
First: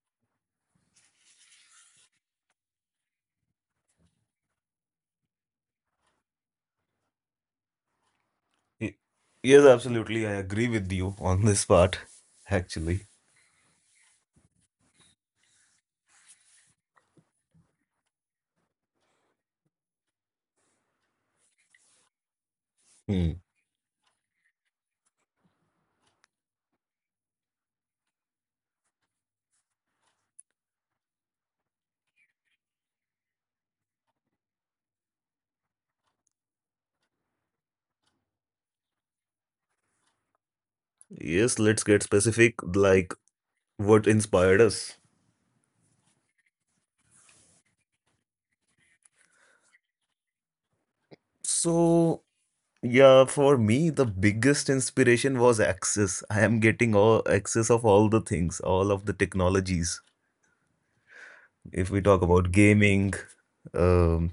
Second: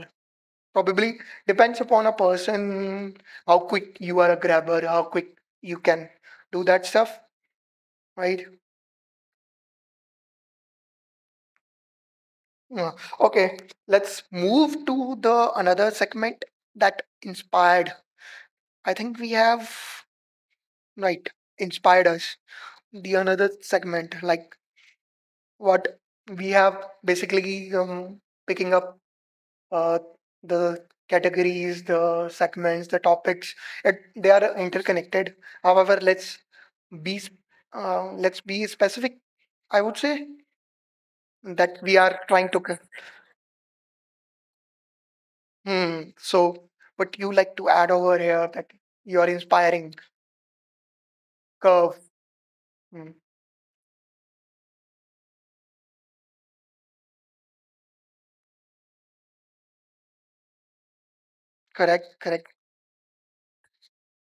Speaker 1: probably depends upon a person, how quick you are a grabber, how quick you can do that stuff. Right.
Speaker 2: Y- Yes, absolutely. I agree with you on this part,
Speaker 1: Yeah.
Speaker 2: actually.
Speaker 1: Okay. Let's move to the another segment that inspired. I think we have, right, inspired us. The
Speaker 2: Hmm.
Speaker 1: another segment, like, what we have basically picking up uh, the categories, the segments, the topics. They are interconnected. However, be s- let's be specific. I would say
Speaker 2: Yes, let's
Speaker 1: that
Speaker 2: get
Speaker 1: we are
Speaker 2: specific,
Speaker 1: trying to c-
Speaker 2: like what inspired us.
Speaker 1: Hmm. So, but you like to add over here that you're inspiring curve.
Speaker 2: So, yeah,
Speaker 1: Mm,
Speaker 2: for me, the biggest inspiration was access. I am getting all access of all the things, all of the technologies. If we talk
Speaker 1: Correct,
Speaker 2: about
Speaker 1: correct.
Speaker 2: gaming, um,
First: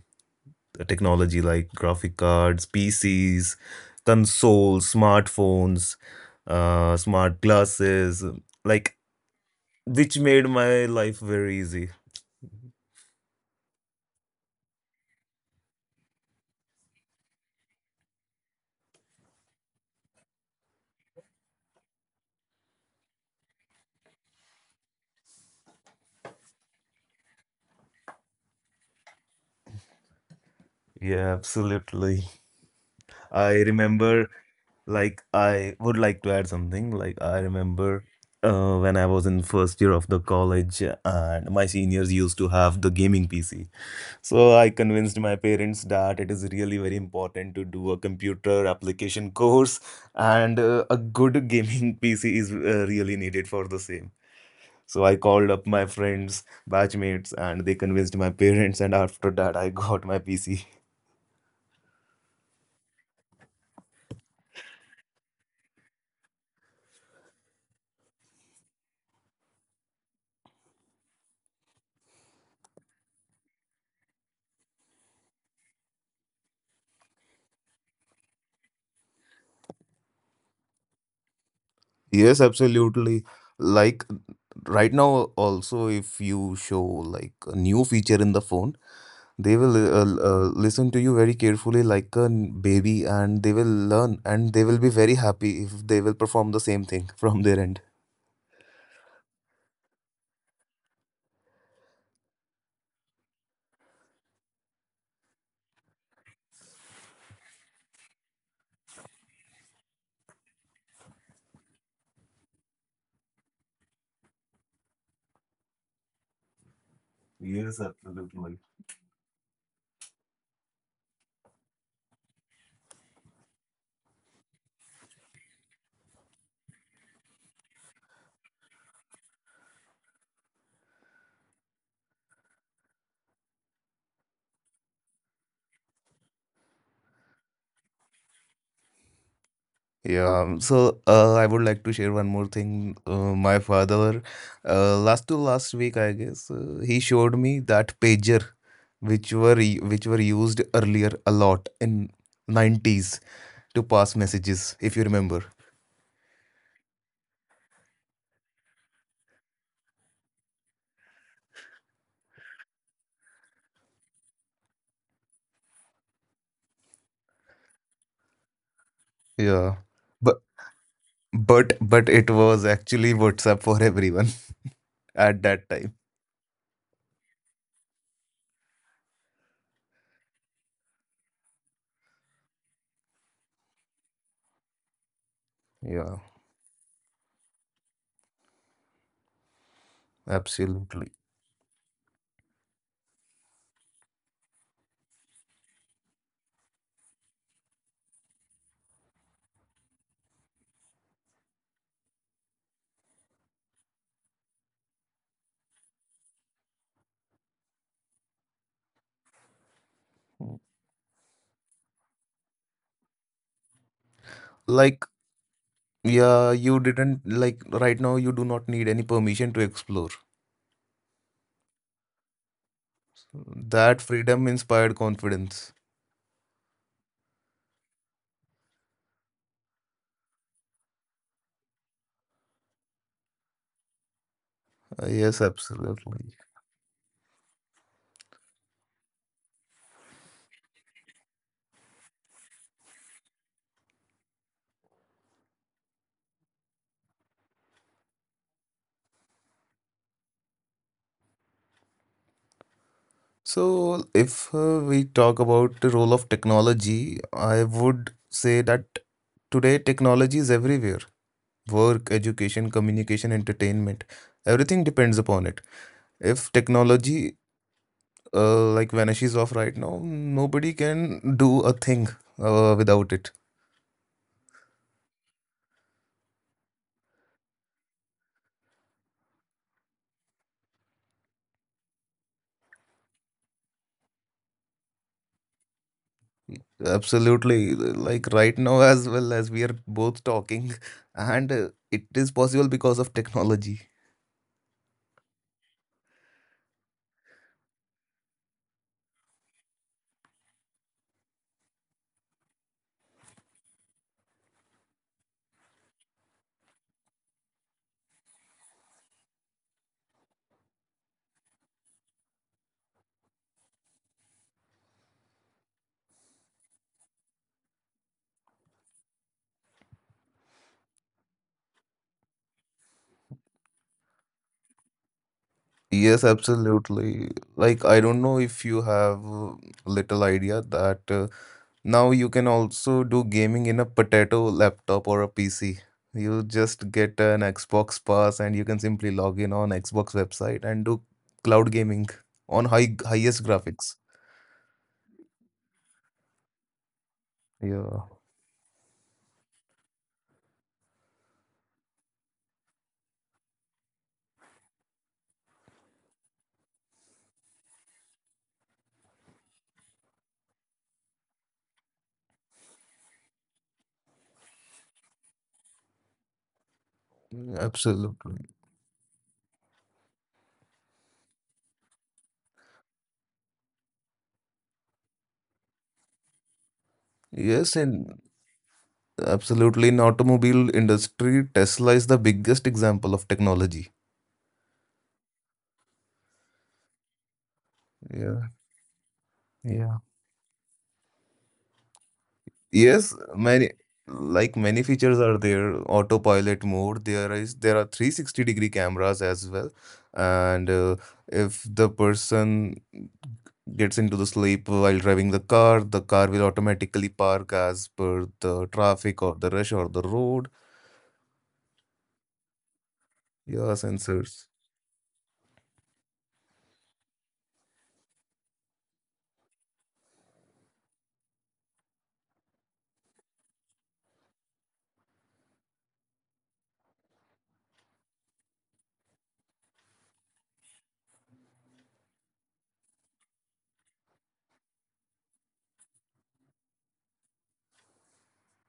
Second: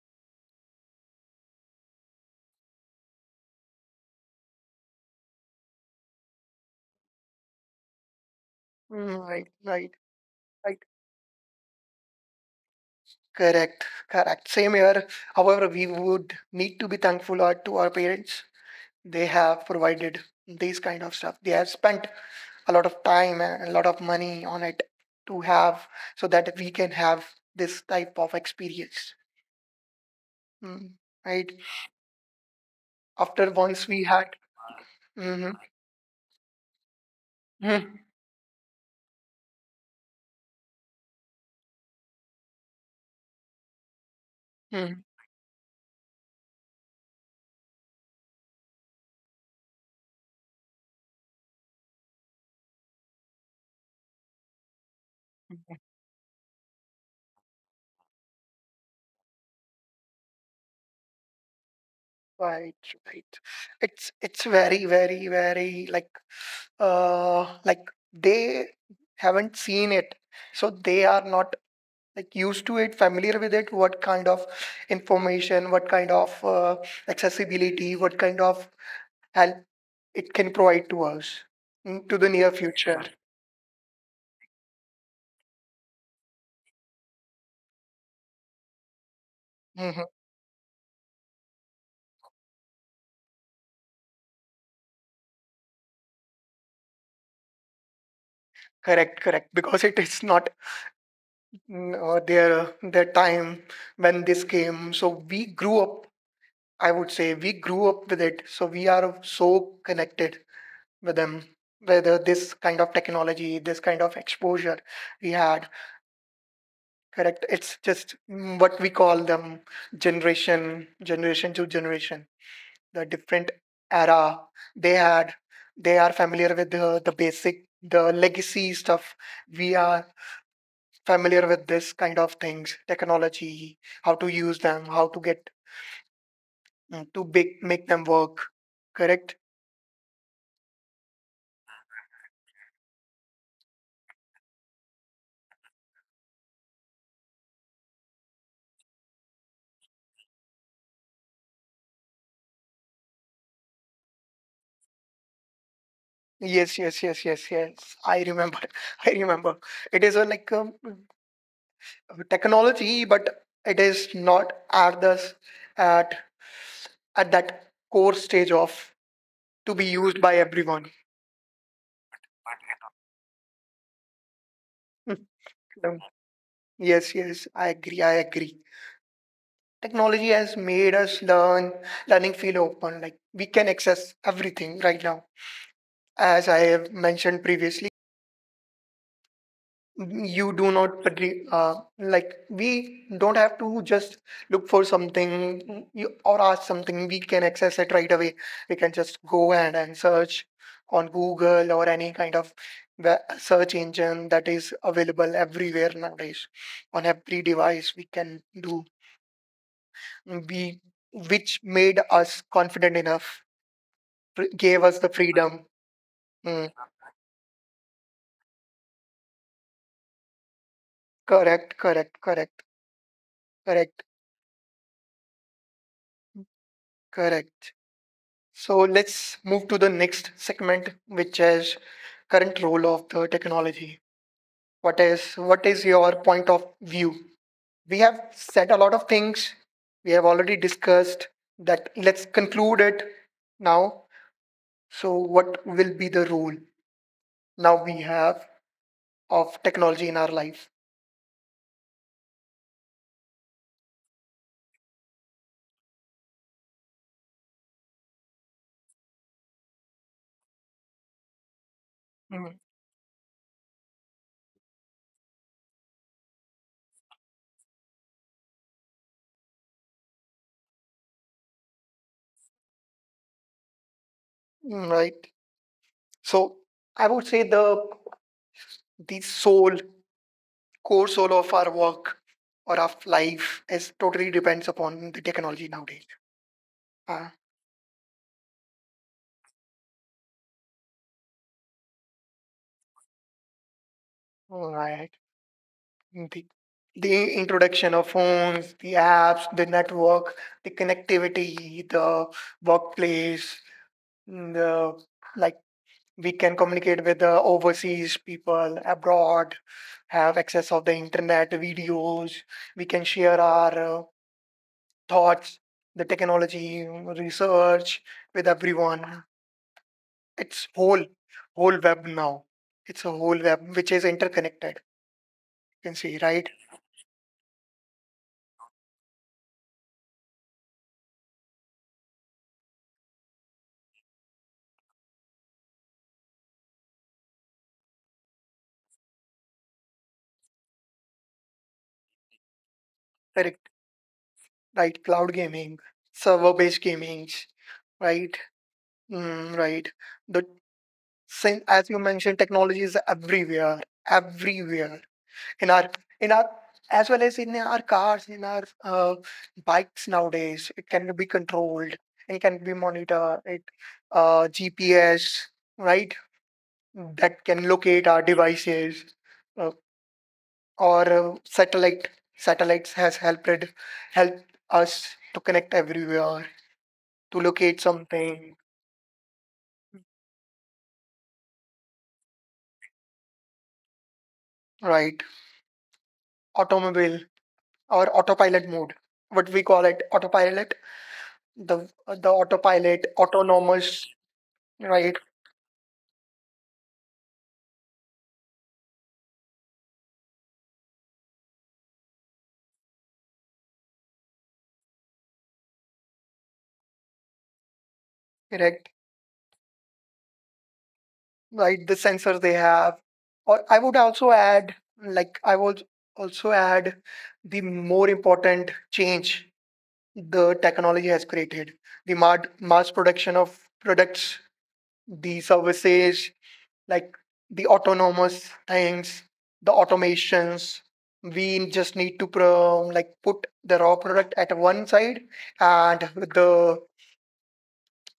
Speaker 2: the technology like graphic cards, PCs, consoles, smartphones, smart glasses, like
Speaker 1: Right, right,
Speaker 2: which made
Speaker 1: right.
Speaker 2: my life very easy.
Speaker 1: Correct, correct. Same here. However, we would need to be thankful to our parents. They have provided these kind of stuff. They have spent a lot of time and a lot of money on it, to have, so that we can have this type of experience. Mm,
Speaker 2: Yeah,
Speaker 1: right.
Speaker 2: absolutely.
Speaker 1: After
Speaker 2: I
Speaker 1: once we had.
Speaker 2: remember, like, I would like to add something. Like, I
Speaker 1: Mm-hmm.
Speaker 2: remember when I was in first year of the college, and my seniors used to have the gaming PC. So I convinced my parents that it is really very important to do a computer application course, and a good gaming PC is really needed for the same. So I called up my friends, batchmates, and they convinced my parents, and after that, I got my PC.
Speaker 1: Right, right. It's very, very, very like, like they haven't seen it. So they are not, like, used to it, familiar with it, what kind of information, what kind of accessibility, what kind of help it can provide to us, to the
Speaker 2: Yes,
Speaker 1: near future.
Speaker 2: absolutely. Like right now, also, if you show like a new feature in the phone, they will
Speaker 1: Hmm.
Speaker 2: listen to you very carefully, like a baby, and they will learn and they will be very happy if they will perform the same thing from their end.
Speaker 1: Correct, correct. Because it is not their time when this came. So we grew up, I would say we grew up with it, so we are so connected with them. Whether this kind of technology, this kind of exposure we had, correct?
Speaker 2: Yes,
Speaker 1: It's just,
Speaker 2: absolutely.
Speaker 1: what we call them, generation, generation to generation. The different era they had, they are familiar with the basic, the legacy stuff. We are familiar with this kind of things, technology, how to use them, how to get, to big, make them work, correct?
Speaker 2: Yeah, so I would like to share one more thing. My father, last to last week, I guess, he showed me that pager, which were used earlier a lot in 90s to pass messages, if you remember.
Speaker 1: Yes, yes, yes, yes, yes. I remember. I remember. It is a, like, technology, but it is not at this, at at that core stage of, to
Speaker 2: Yeah,
Speaker 1: be used by
Speaker 2: but
Speaker 1: everyone.
Speaker 2: but it was actually WhatsApp for everyone at that
Speaker 1: Mm.
Speaker 2: time.
Speaker 1: Yes, yes, I agree. I agree. Technology has made us learn, learning feel open. Like we can access everything right now,
Speaker 2: Yeah,
Speaker 1: as I have mentioned previously. You do not
Speaker 2: absolutely.
Speaker 1: agree, like we don't have to just look for something, or ask something. We can access it right away. We can just go and search on Google or any kind of search engine that is available everywhere nowadays. On every device we can do, we which made us confident enough. Gave us
Speaker 2: Like,
Speaker 1: the freedom.
Speaker 2: yeah,
Speaker 1: Mm,
Speaker 2: you didn't like right now. You do not need any permission to explore.
Speaker 1: correct, correct, correct,
Speaker 2: That
Speaker 1: correct,
Speaker 2: freedom inspired confidence.
Speaker 1: correct. So let's move to the next segment, which is current role of the technology. What is
Speaker 2: Yes,
Speaker 1: what is your
Speaker 2: absolutely.
Speaker 1: point of view? We have said a lot of things. We have already discussed that. Let's conclude it now. So what will be the role, now we have, of technology in our life?
Speaker 2: So, if we talk about the role of technology, I would say that today technology is everywhere. Work,
Speaker 1: Mm.
Speaker 2: education, communication, entertainment, everything depends upon it. If technology like vanishes off right now, nobody can do a thing without it.
Speaker 1: Right. So I would say the soul, core soul of our work or of life is totally depends upon the technology nowadays. Uh,
Speaker 2: Absolutely. Like right now, as well as we are both talking, and it is possible because of technology.
Speaker 1: All right. The, the introduction of phones, the apps, the network, the connectivity, the workplace, mm, the, like, we can communicate with the overseas people abroad, have access of the internet, videos. We can share our thoughts, the technology, research with everyone. It's whole, whole web now. It's a whole web which is interconnected. You can
Speaker 2: Yes,
Speaker 1: see, right?
Speaker 2: absolutely. Like, I don't know if you have little idea that now you can also do gaming in a potato laptop or a PC. You just get an Xbox Pass and you can simply log in on Xbox website and do cloud gaming on highest
Speaker 1: Correct.
Speaker 2: graphics.
Speaker 1: Right? Cloud gaming, server-based gaming,
Speaker 2: Yeah,
Speaker 1: right? Mm, right. The same as you mentioned, technology is everywhere, everywhere in our in our as well as in our cars, in our bikes nowadays. It can be controlled. It can be monitored. It, GPS, right? That can locate our
Speaker 2: absolutely.
Speaker 1: devices, uh, or satellite. Satellites has helped help us to connect everywhere, to
Speaker 2: Yes,
Speaker 1: locate
Speaker 2: and
Speaker 1: something,
Speaker 2: absolutely in automobile industry, Tesla is the biggest example of technology.
Speaker 1: right? Automobile or
Speaker 2: Yeah,
Speaker 1: autopilot mode, what we call
Speaker 2: yeah.
Speaker 1: it autopilot, the autopilot,
Speaker 2: Yes, many
Speaker 1: autonomous,
Speaker 2: like many
Speaker 1: right?
Speaker 2: features are there. Autopilot mode. There are 360 degree cameras as well, and if the person gets into the sleep while driving the car will automatically park as per the
Speaker 1: Correct,
Speaker 2: traffic or the rush or the road.
Speaker 1: right? The sensors they have,
Speaker 2: Yeah,
Speaker 1: or I would
Speaker 2: sensors.
Speaker 1: also add, like I would also add the more important change the technology has created, the mad mass production of products, the services, like the autonomous things, the automations. We just need to like put the raw product at one side, and the,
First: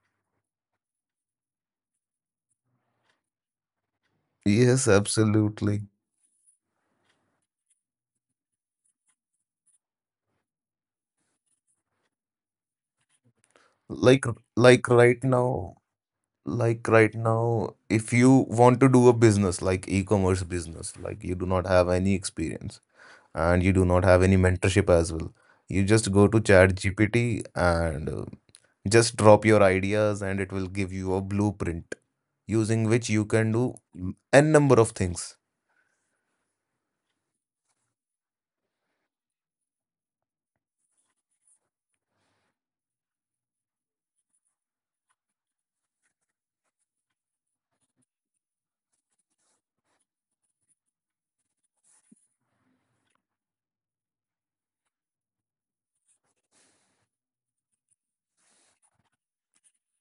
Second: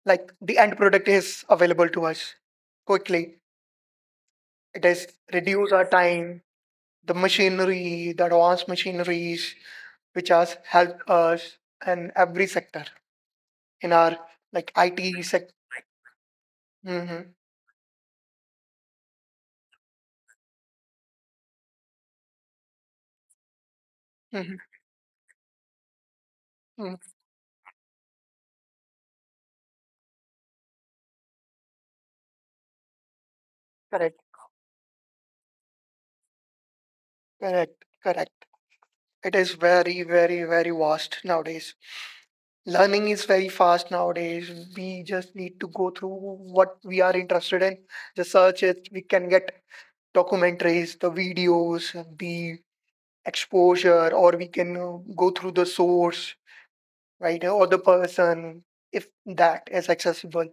Speaker 1: like, the end product is available to us quickly. It
Speaker 2: Yes,
Speaker 1: is reduce our
Speaker 2: absolutely.
Speaker 1: time, the machinery, the advanced machineries, which has helped us in every sector in our,
Speaker 2: Like
Speaker 1: like,
Speaker 2: like
Speaker 1: IT
Speaker 2: right
Speaker 1: sector.
Speaker 2: now, like right
Speaker 1: Hmm.
Speaker 2: now, if you want to do a business like e-commerce business, like you do not have any experience. And you do not have
Speaker 1: Hmm.
Speaker 2: any mentorship as well. You just go to Chat GPT and just drop your ideas, and it will give you a blueprint using which you can do
Speaker 1: Correct,
Speaker 2: n number of things.
Speaker 1: correct, correct. It is very, very, very vast nowadays. Learning is very fast nowadays. We just need to go through what we are interested in, just search it. We can get documentaries, the videos, the exposure, or we can go through the source, right, or the person if that is accessible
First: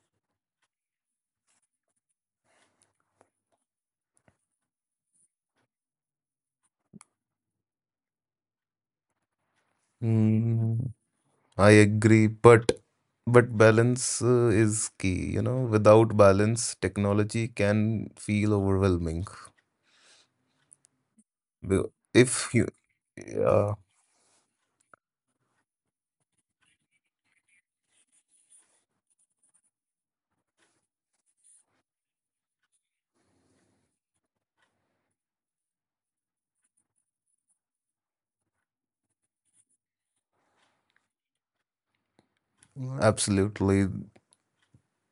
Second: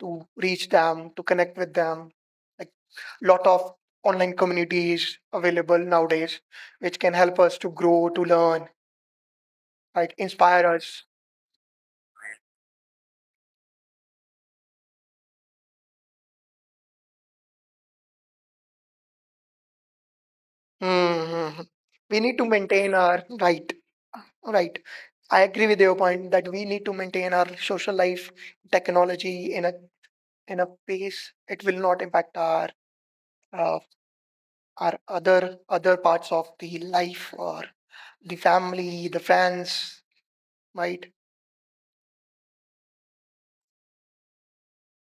Speaker 1: to reach them, to connect with them. Like, lot of online communities available nowadays, which can help us to grow, to learn, right, inspire
Speaker 2: Mm,
Speaker 1: us.
Speaker 2: I agree, but balance is key, without balance technology can feel overwhelming.
Speaker 1: Mm-hmm.
Speaker 2: Be-
Speaker 1: We need to
Speaker 2: if you
Speaker 1: maintain our right.
Speaker 2: Yeah,
Speaker 1: Right. I agree with your point that we need to maintain our social life, technology in a, in a pace it will not impact our, uh, our other parts of the life or the family, the friends, right?
Speaker 2: absolutely.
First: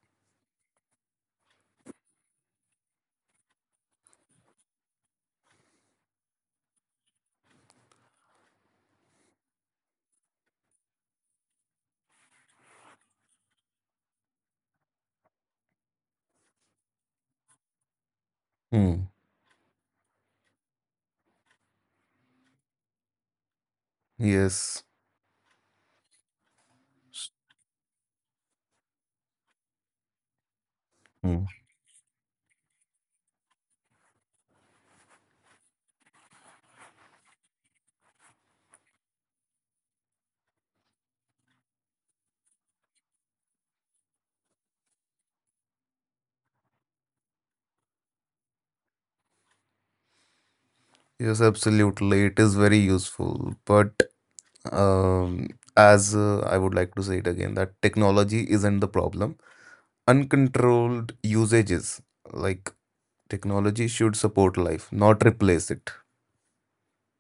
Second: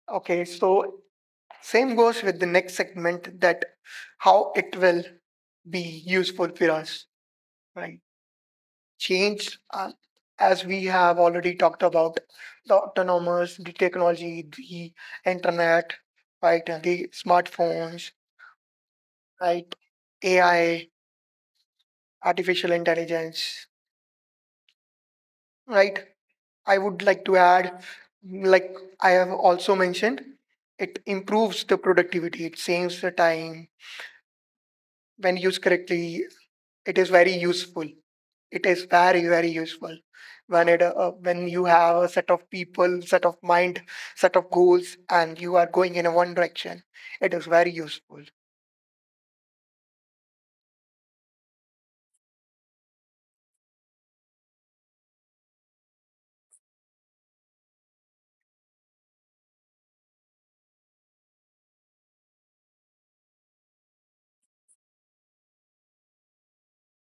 Speaker 1: Okay, so same goes with the next segment, that how it will be useful for us, right? Change, as we have already talked about the autonomous, the technology, the internet, right, and the smartphones,
Speaker 2: Hmm.
Speaker 1: right, AI, artificial intelligence,
Speaker 2: Yes.
Speaker 1: right. I would like to add, like, I have also mentioned, it improves the productivity, it saves the time. When used correctly, it is very useful. It is very, very useful when it when you have a set of people, set of mind, set of goals, and you are going in a one direction. It is very useful.
Speaker 2: Yes, absolutely. It is very useful. But um, as I would like to say it again, that technology isn't the problem. Uncontrolled usages, like technology should support life, not replace it.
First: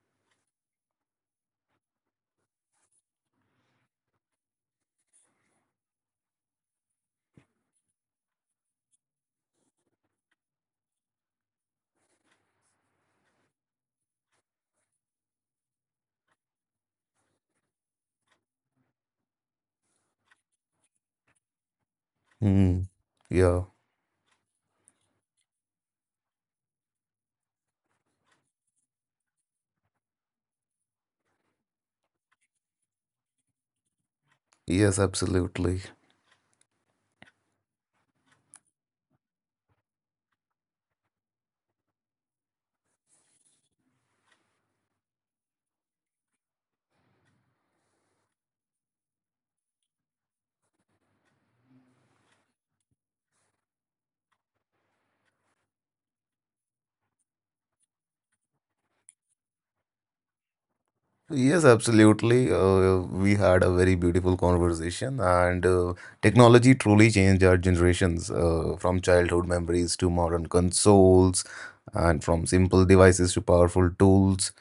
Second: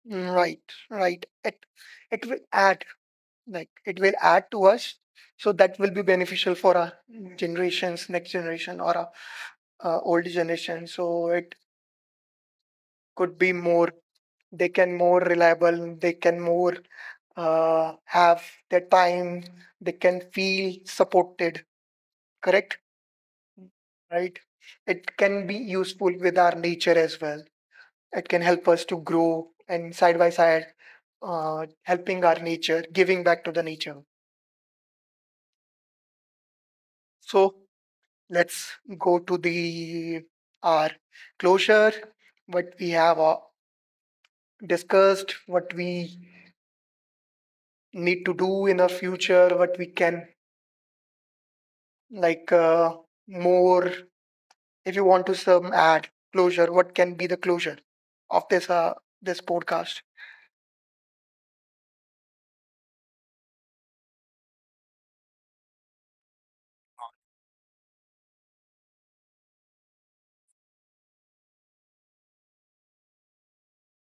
Speaker 1: Mm. Right, right. It will add, like it will add to us, so that will be beneficial for our generations, next generation, or our old generation. So it could be more. They can more reliable. They can more have their time. They can feel supported. Correct.
Speaker 2: Hmm. Yeah.
Speaker 1: Right? It can be useful with our nature as well. It can help us to grow and side by side, helping our nature, giving back to the nature.
Speaker 2: Yes, absolutely.
Speaker 1: So let's go to the our closure. What we have discussed, what we need to do in the future, what we can, like, more. If you want to some add closure, what can be the closure of this, this podcast?
Speaker 2: Yes, absolutely. We had a very beautiful conversation, and technology truly changed our generations from childhood memories to modern consoles, and from simple devices to powerful tools.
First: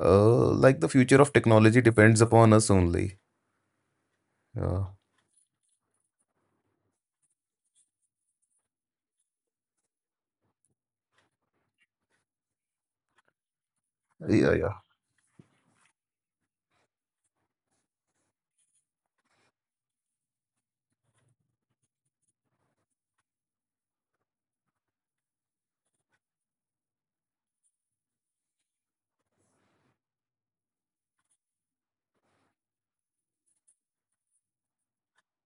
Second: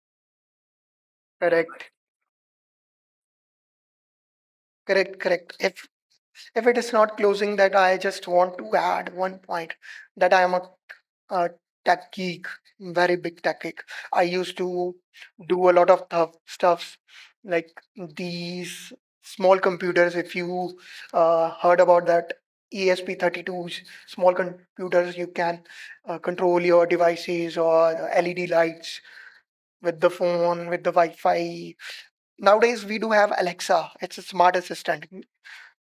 Speaker 2: Like the future of technology
Speaker 1: Correct.
Speaker 2: depends upon us only. Uh,
Speaker 1: Correct, correct. If it is not closing that, I just want to add one point that I am a tech geek, very big tech geek. I
Speaker 2: yeah,
Speaker 1: used
Speaker 2: yeah.
Speaker 1: to do a lot of stuffs like these small computers. If you heard about that, ESP32s, small computers, you can control your devices or LED lights with the phone, with the Wi-Fi. Nowadays, we do have Alexa. It's a smart assistant, mm,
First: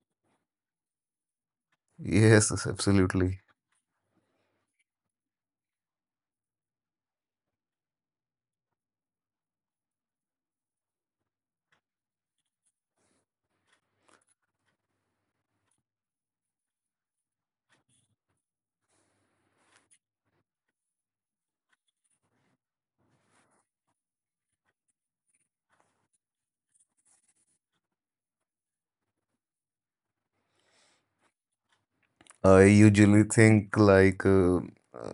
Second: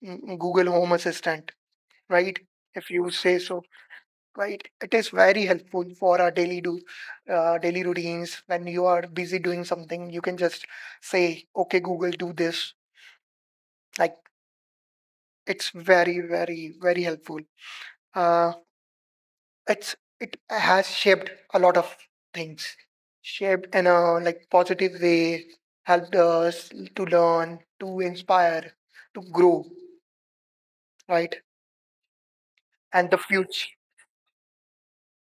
Speaker 1: mm, Google Home Assistant, right?
Speaker 2: Yes, yes,
Speaker 1: If you say
Speaker 2: absolutely.
Speaker 1: so, right? It is very helpful for our daily do, daily routines. When you are busy doing something, you can just say, "Okay, Google, do this." Like, it's very, very, very helpful. Uh, it's it has shaped a lot of things, shaped in a like positive way, helped us to learn, to inspire, to grow, right?
Speaker 2: I
Speaker 1: And the
Speaker 2: usually
Speaker 1: future.
Speaker 2: think like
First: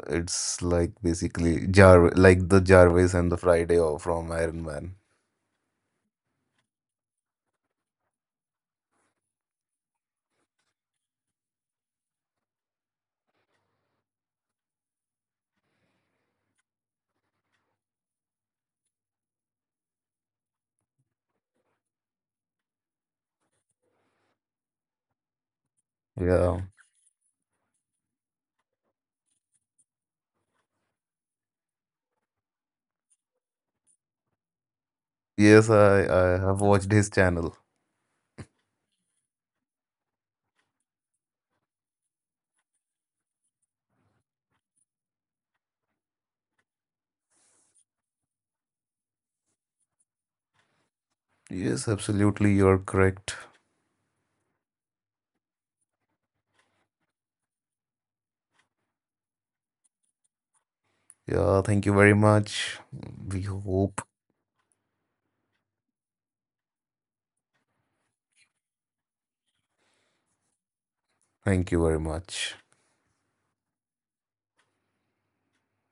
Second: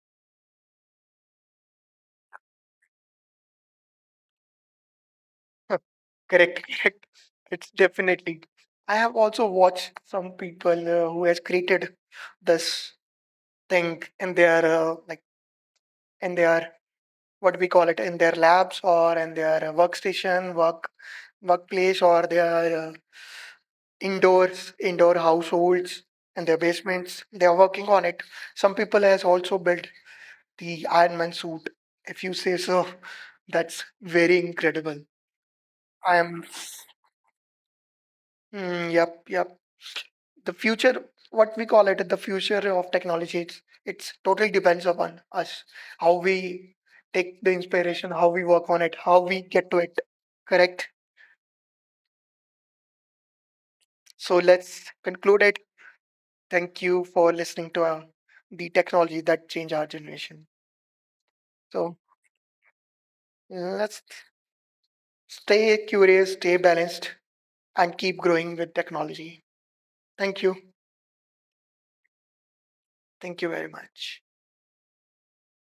Speaker 2: it's like basically Jar like the Jarvis and the Friday off from Iron Man.
Speaker 1: Correct, correct. It's definitely. I have also watched some people who has created this thing in their, like in their, what we call it, in their labs or in their workstation, workplace, or their indoors, indoor households and their
Speaker 2: Yeah.
Speaker 1: basements. They are working on it. Some people has also built the Iron Man suit. If you say so, that's very incredible.
Speaker 2: Yes, I,
Speaker 1: I
Speaker 2: I
Speaker 1: am.
Speaker 2: have watched his channel.
Speaker 1: Mm, yep, yep. The future, what we call it, the future of technology, it's totally depends upon us, how we take the inspiration, how we work on it, how we get to it, correct.
Speaker 2: Yes, absolutely, you're correct.
Speaker 1: So let's conclude it. Thank you for listening to, the technology that change our generation.
Speaker 2: Yeah, thank you
Speaker 1: So
Speaker 2: very much. We
Speaker 1: let's
Speaker 2: hope.
Speaker 1: stay curious, stay balanced, and keep growing with technology. Thank you.
Speaker 2: Thank you very much.
Speaker 1: Thank you very much.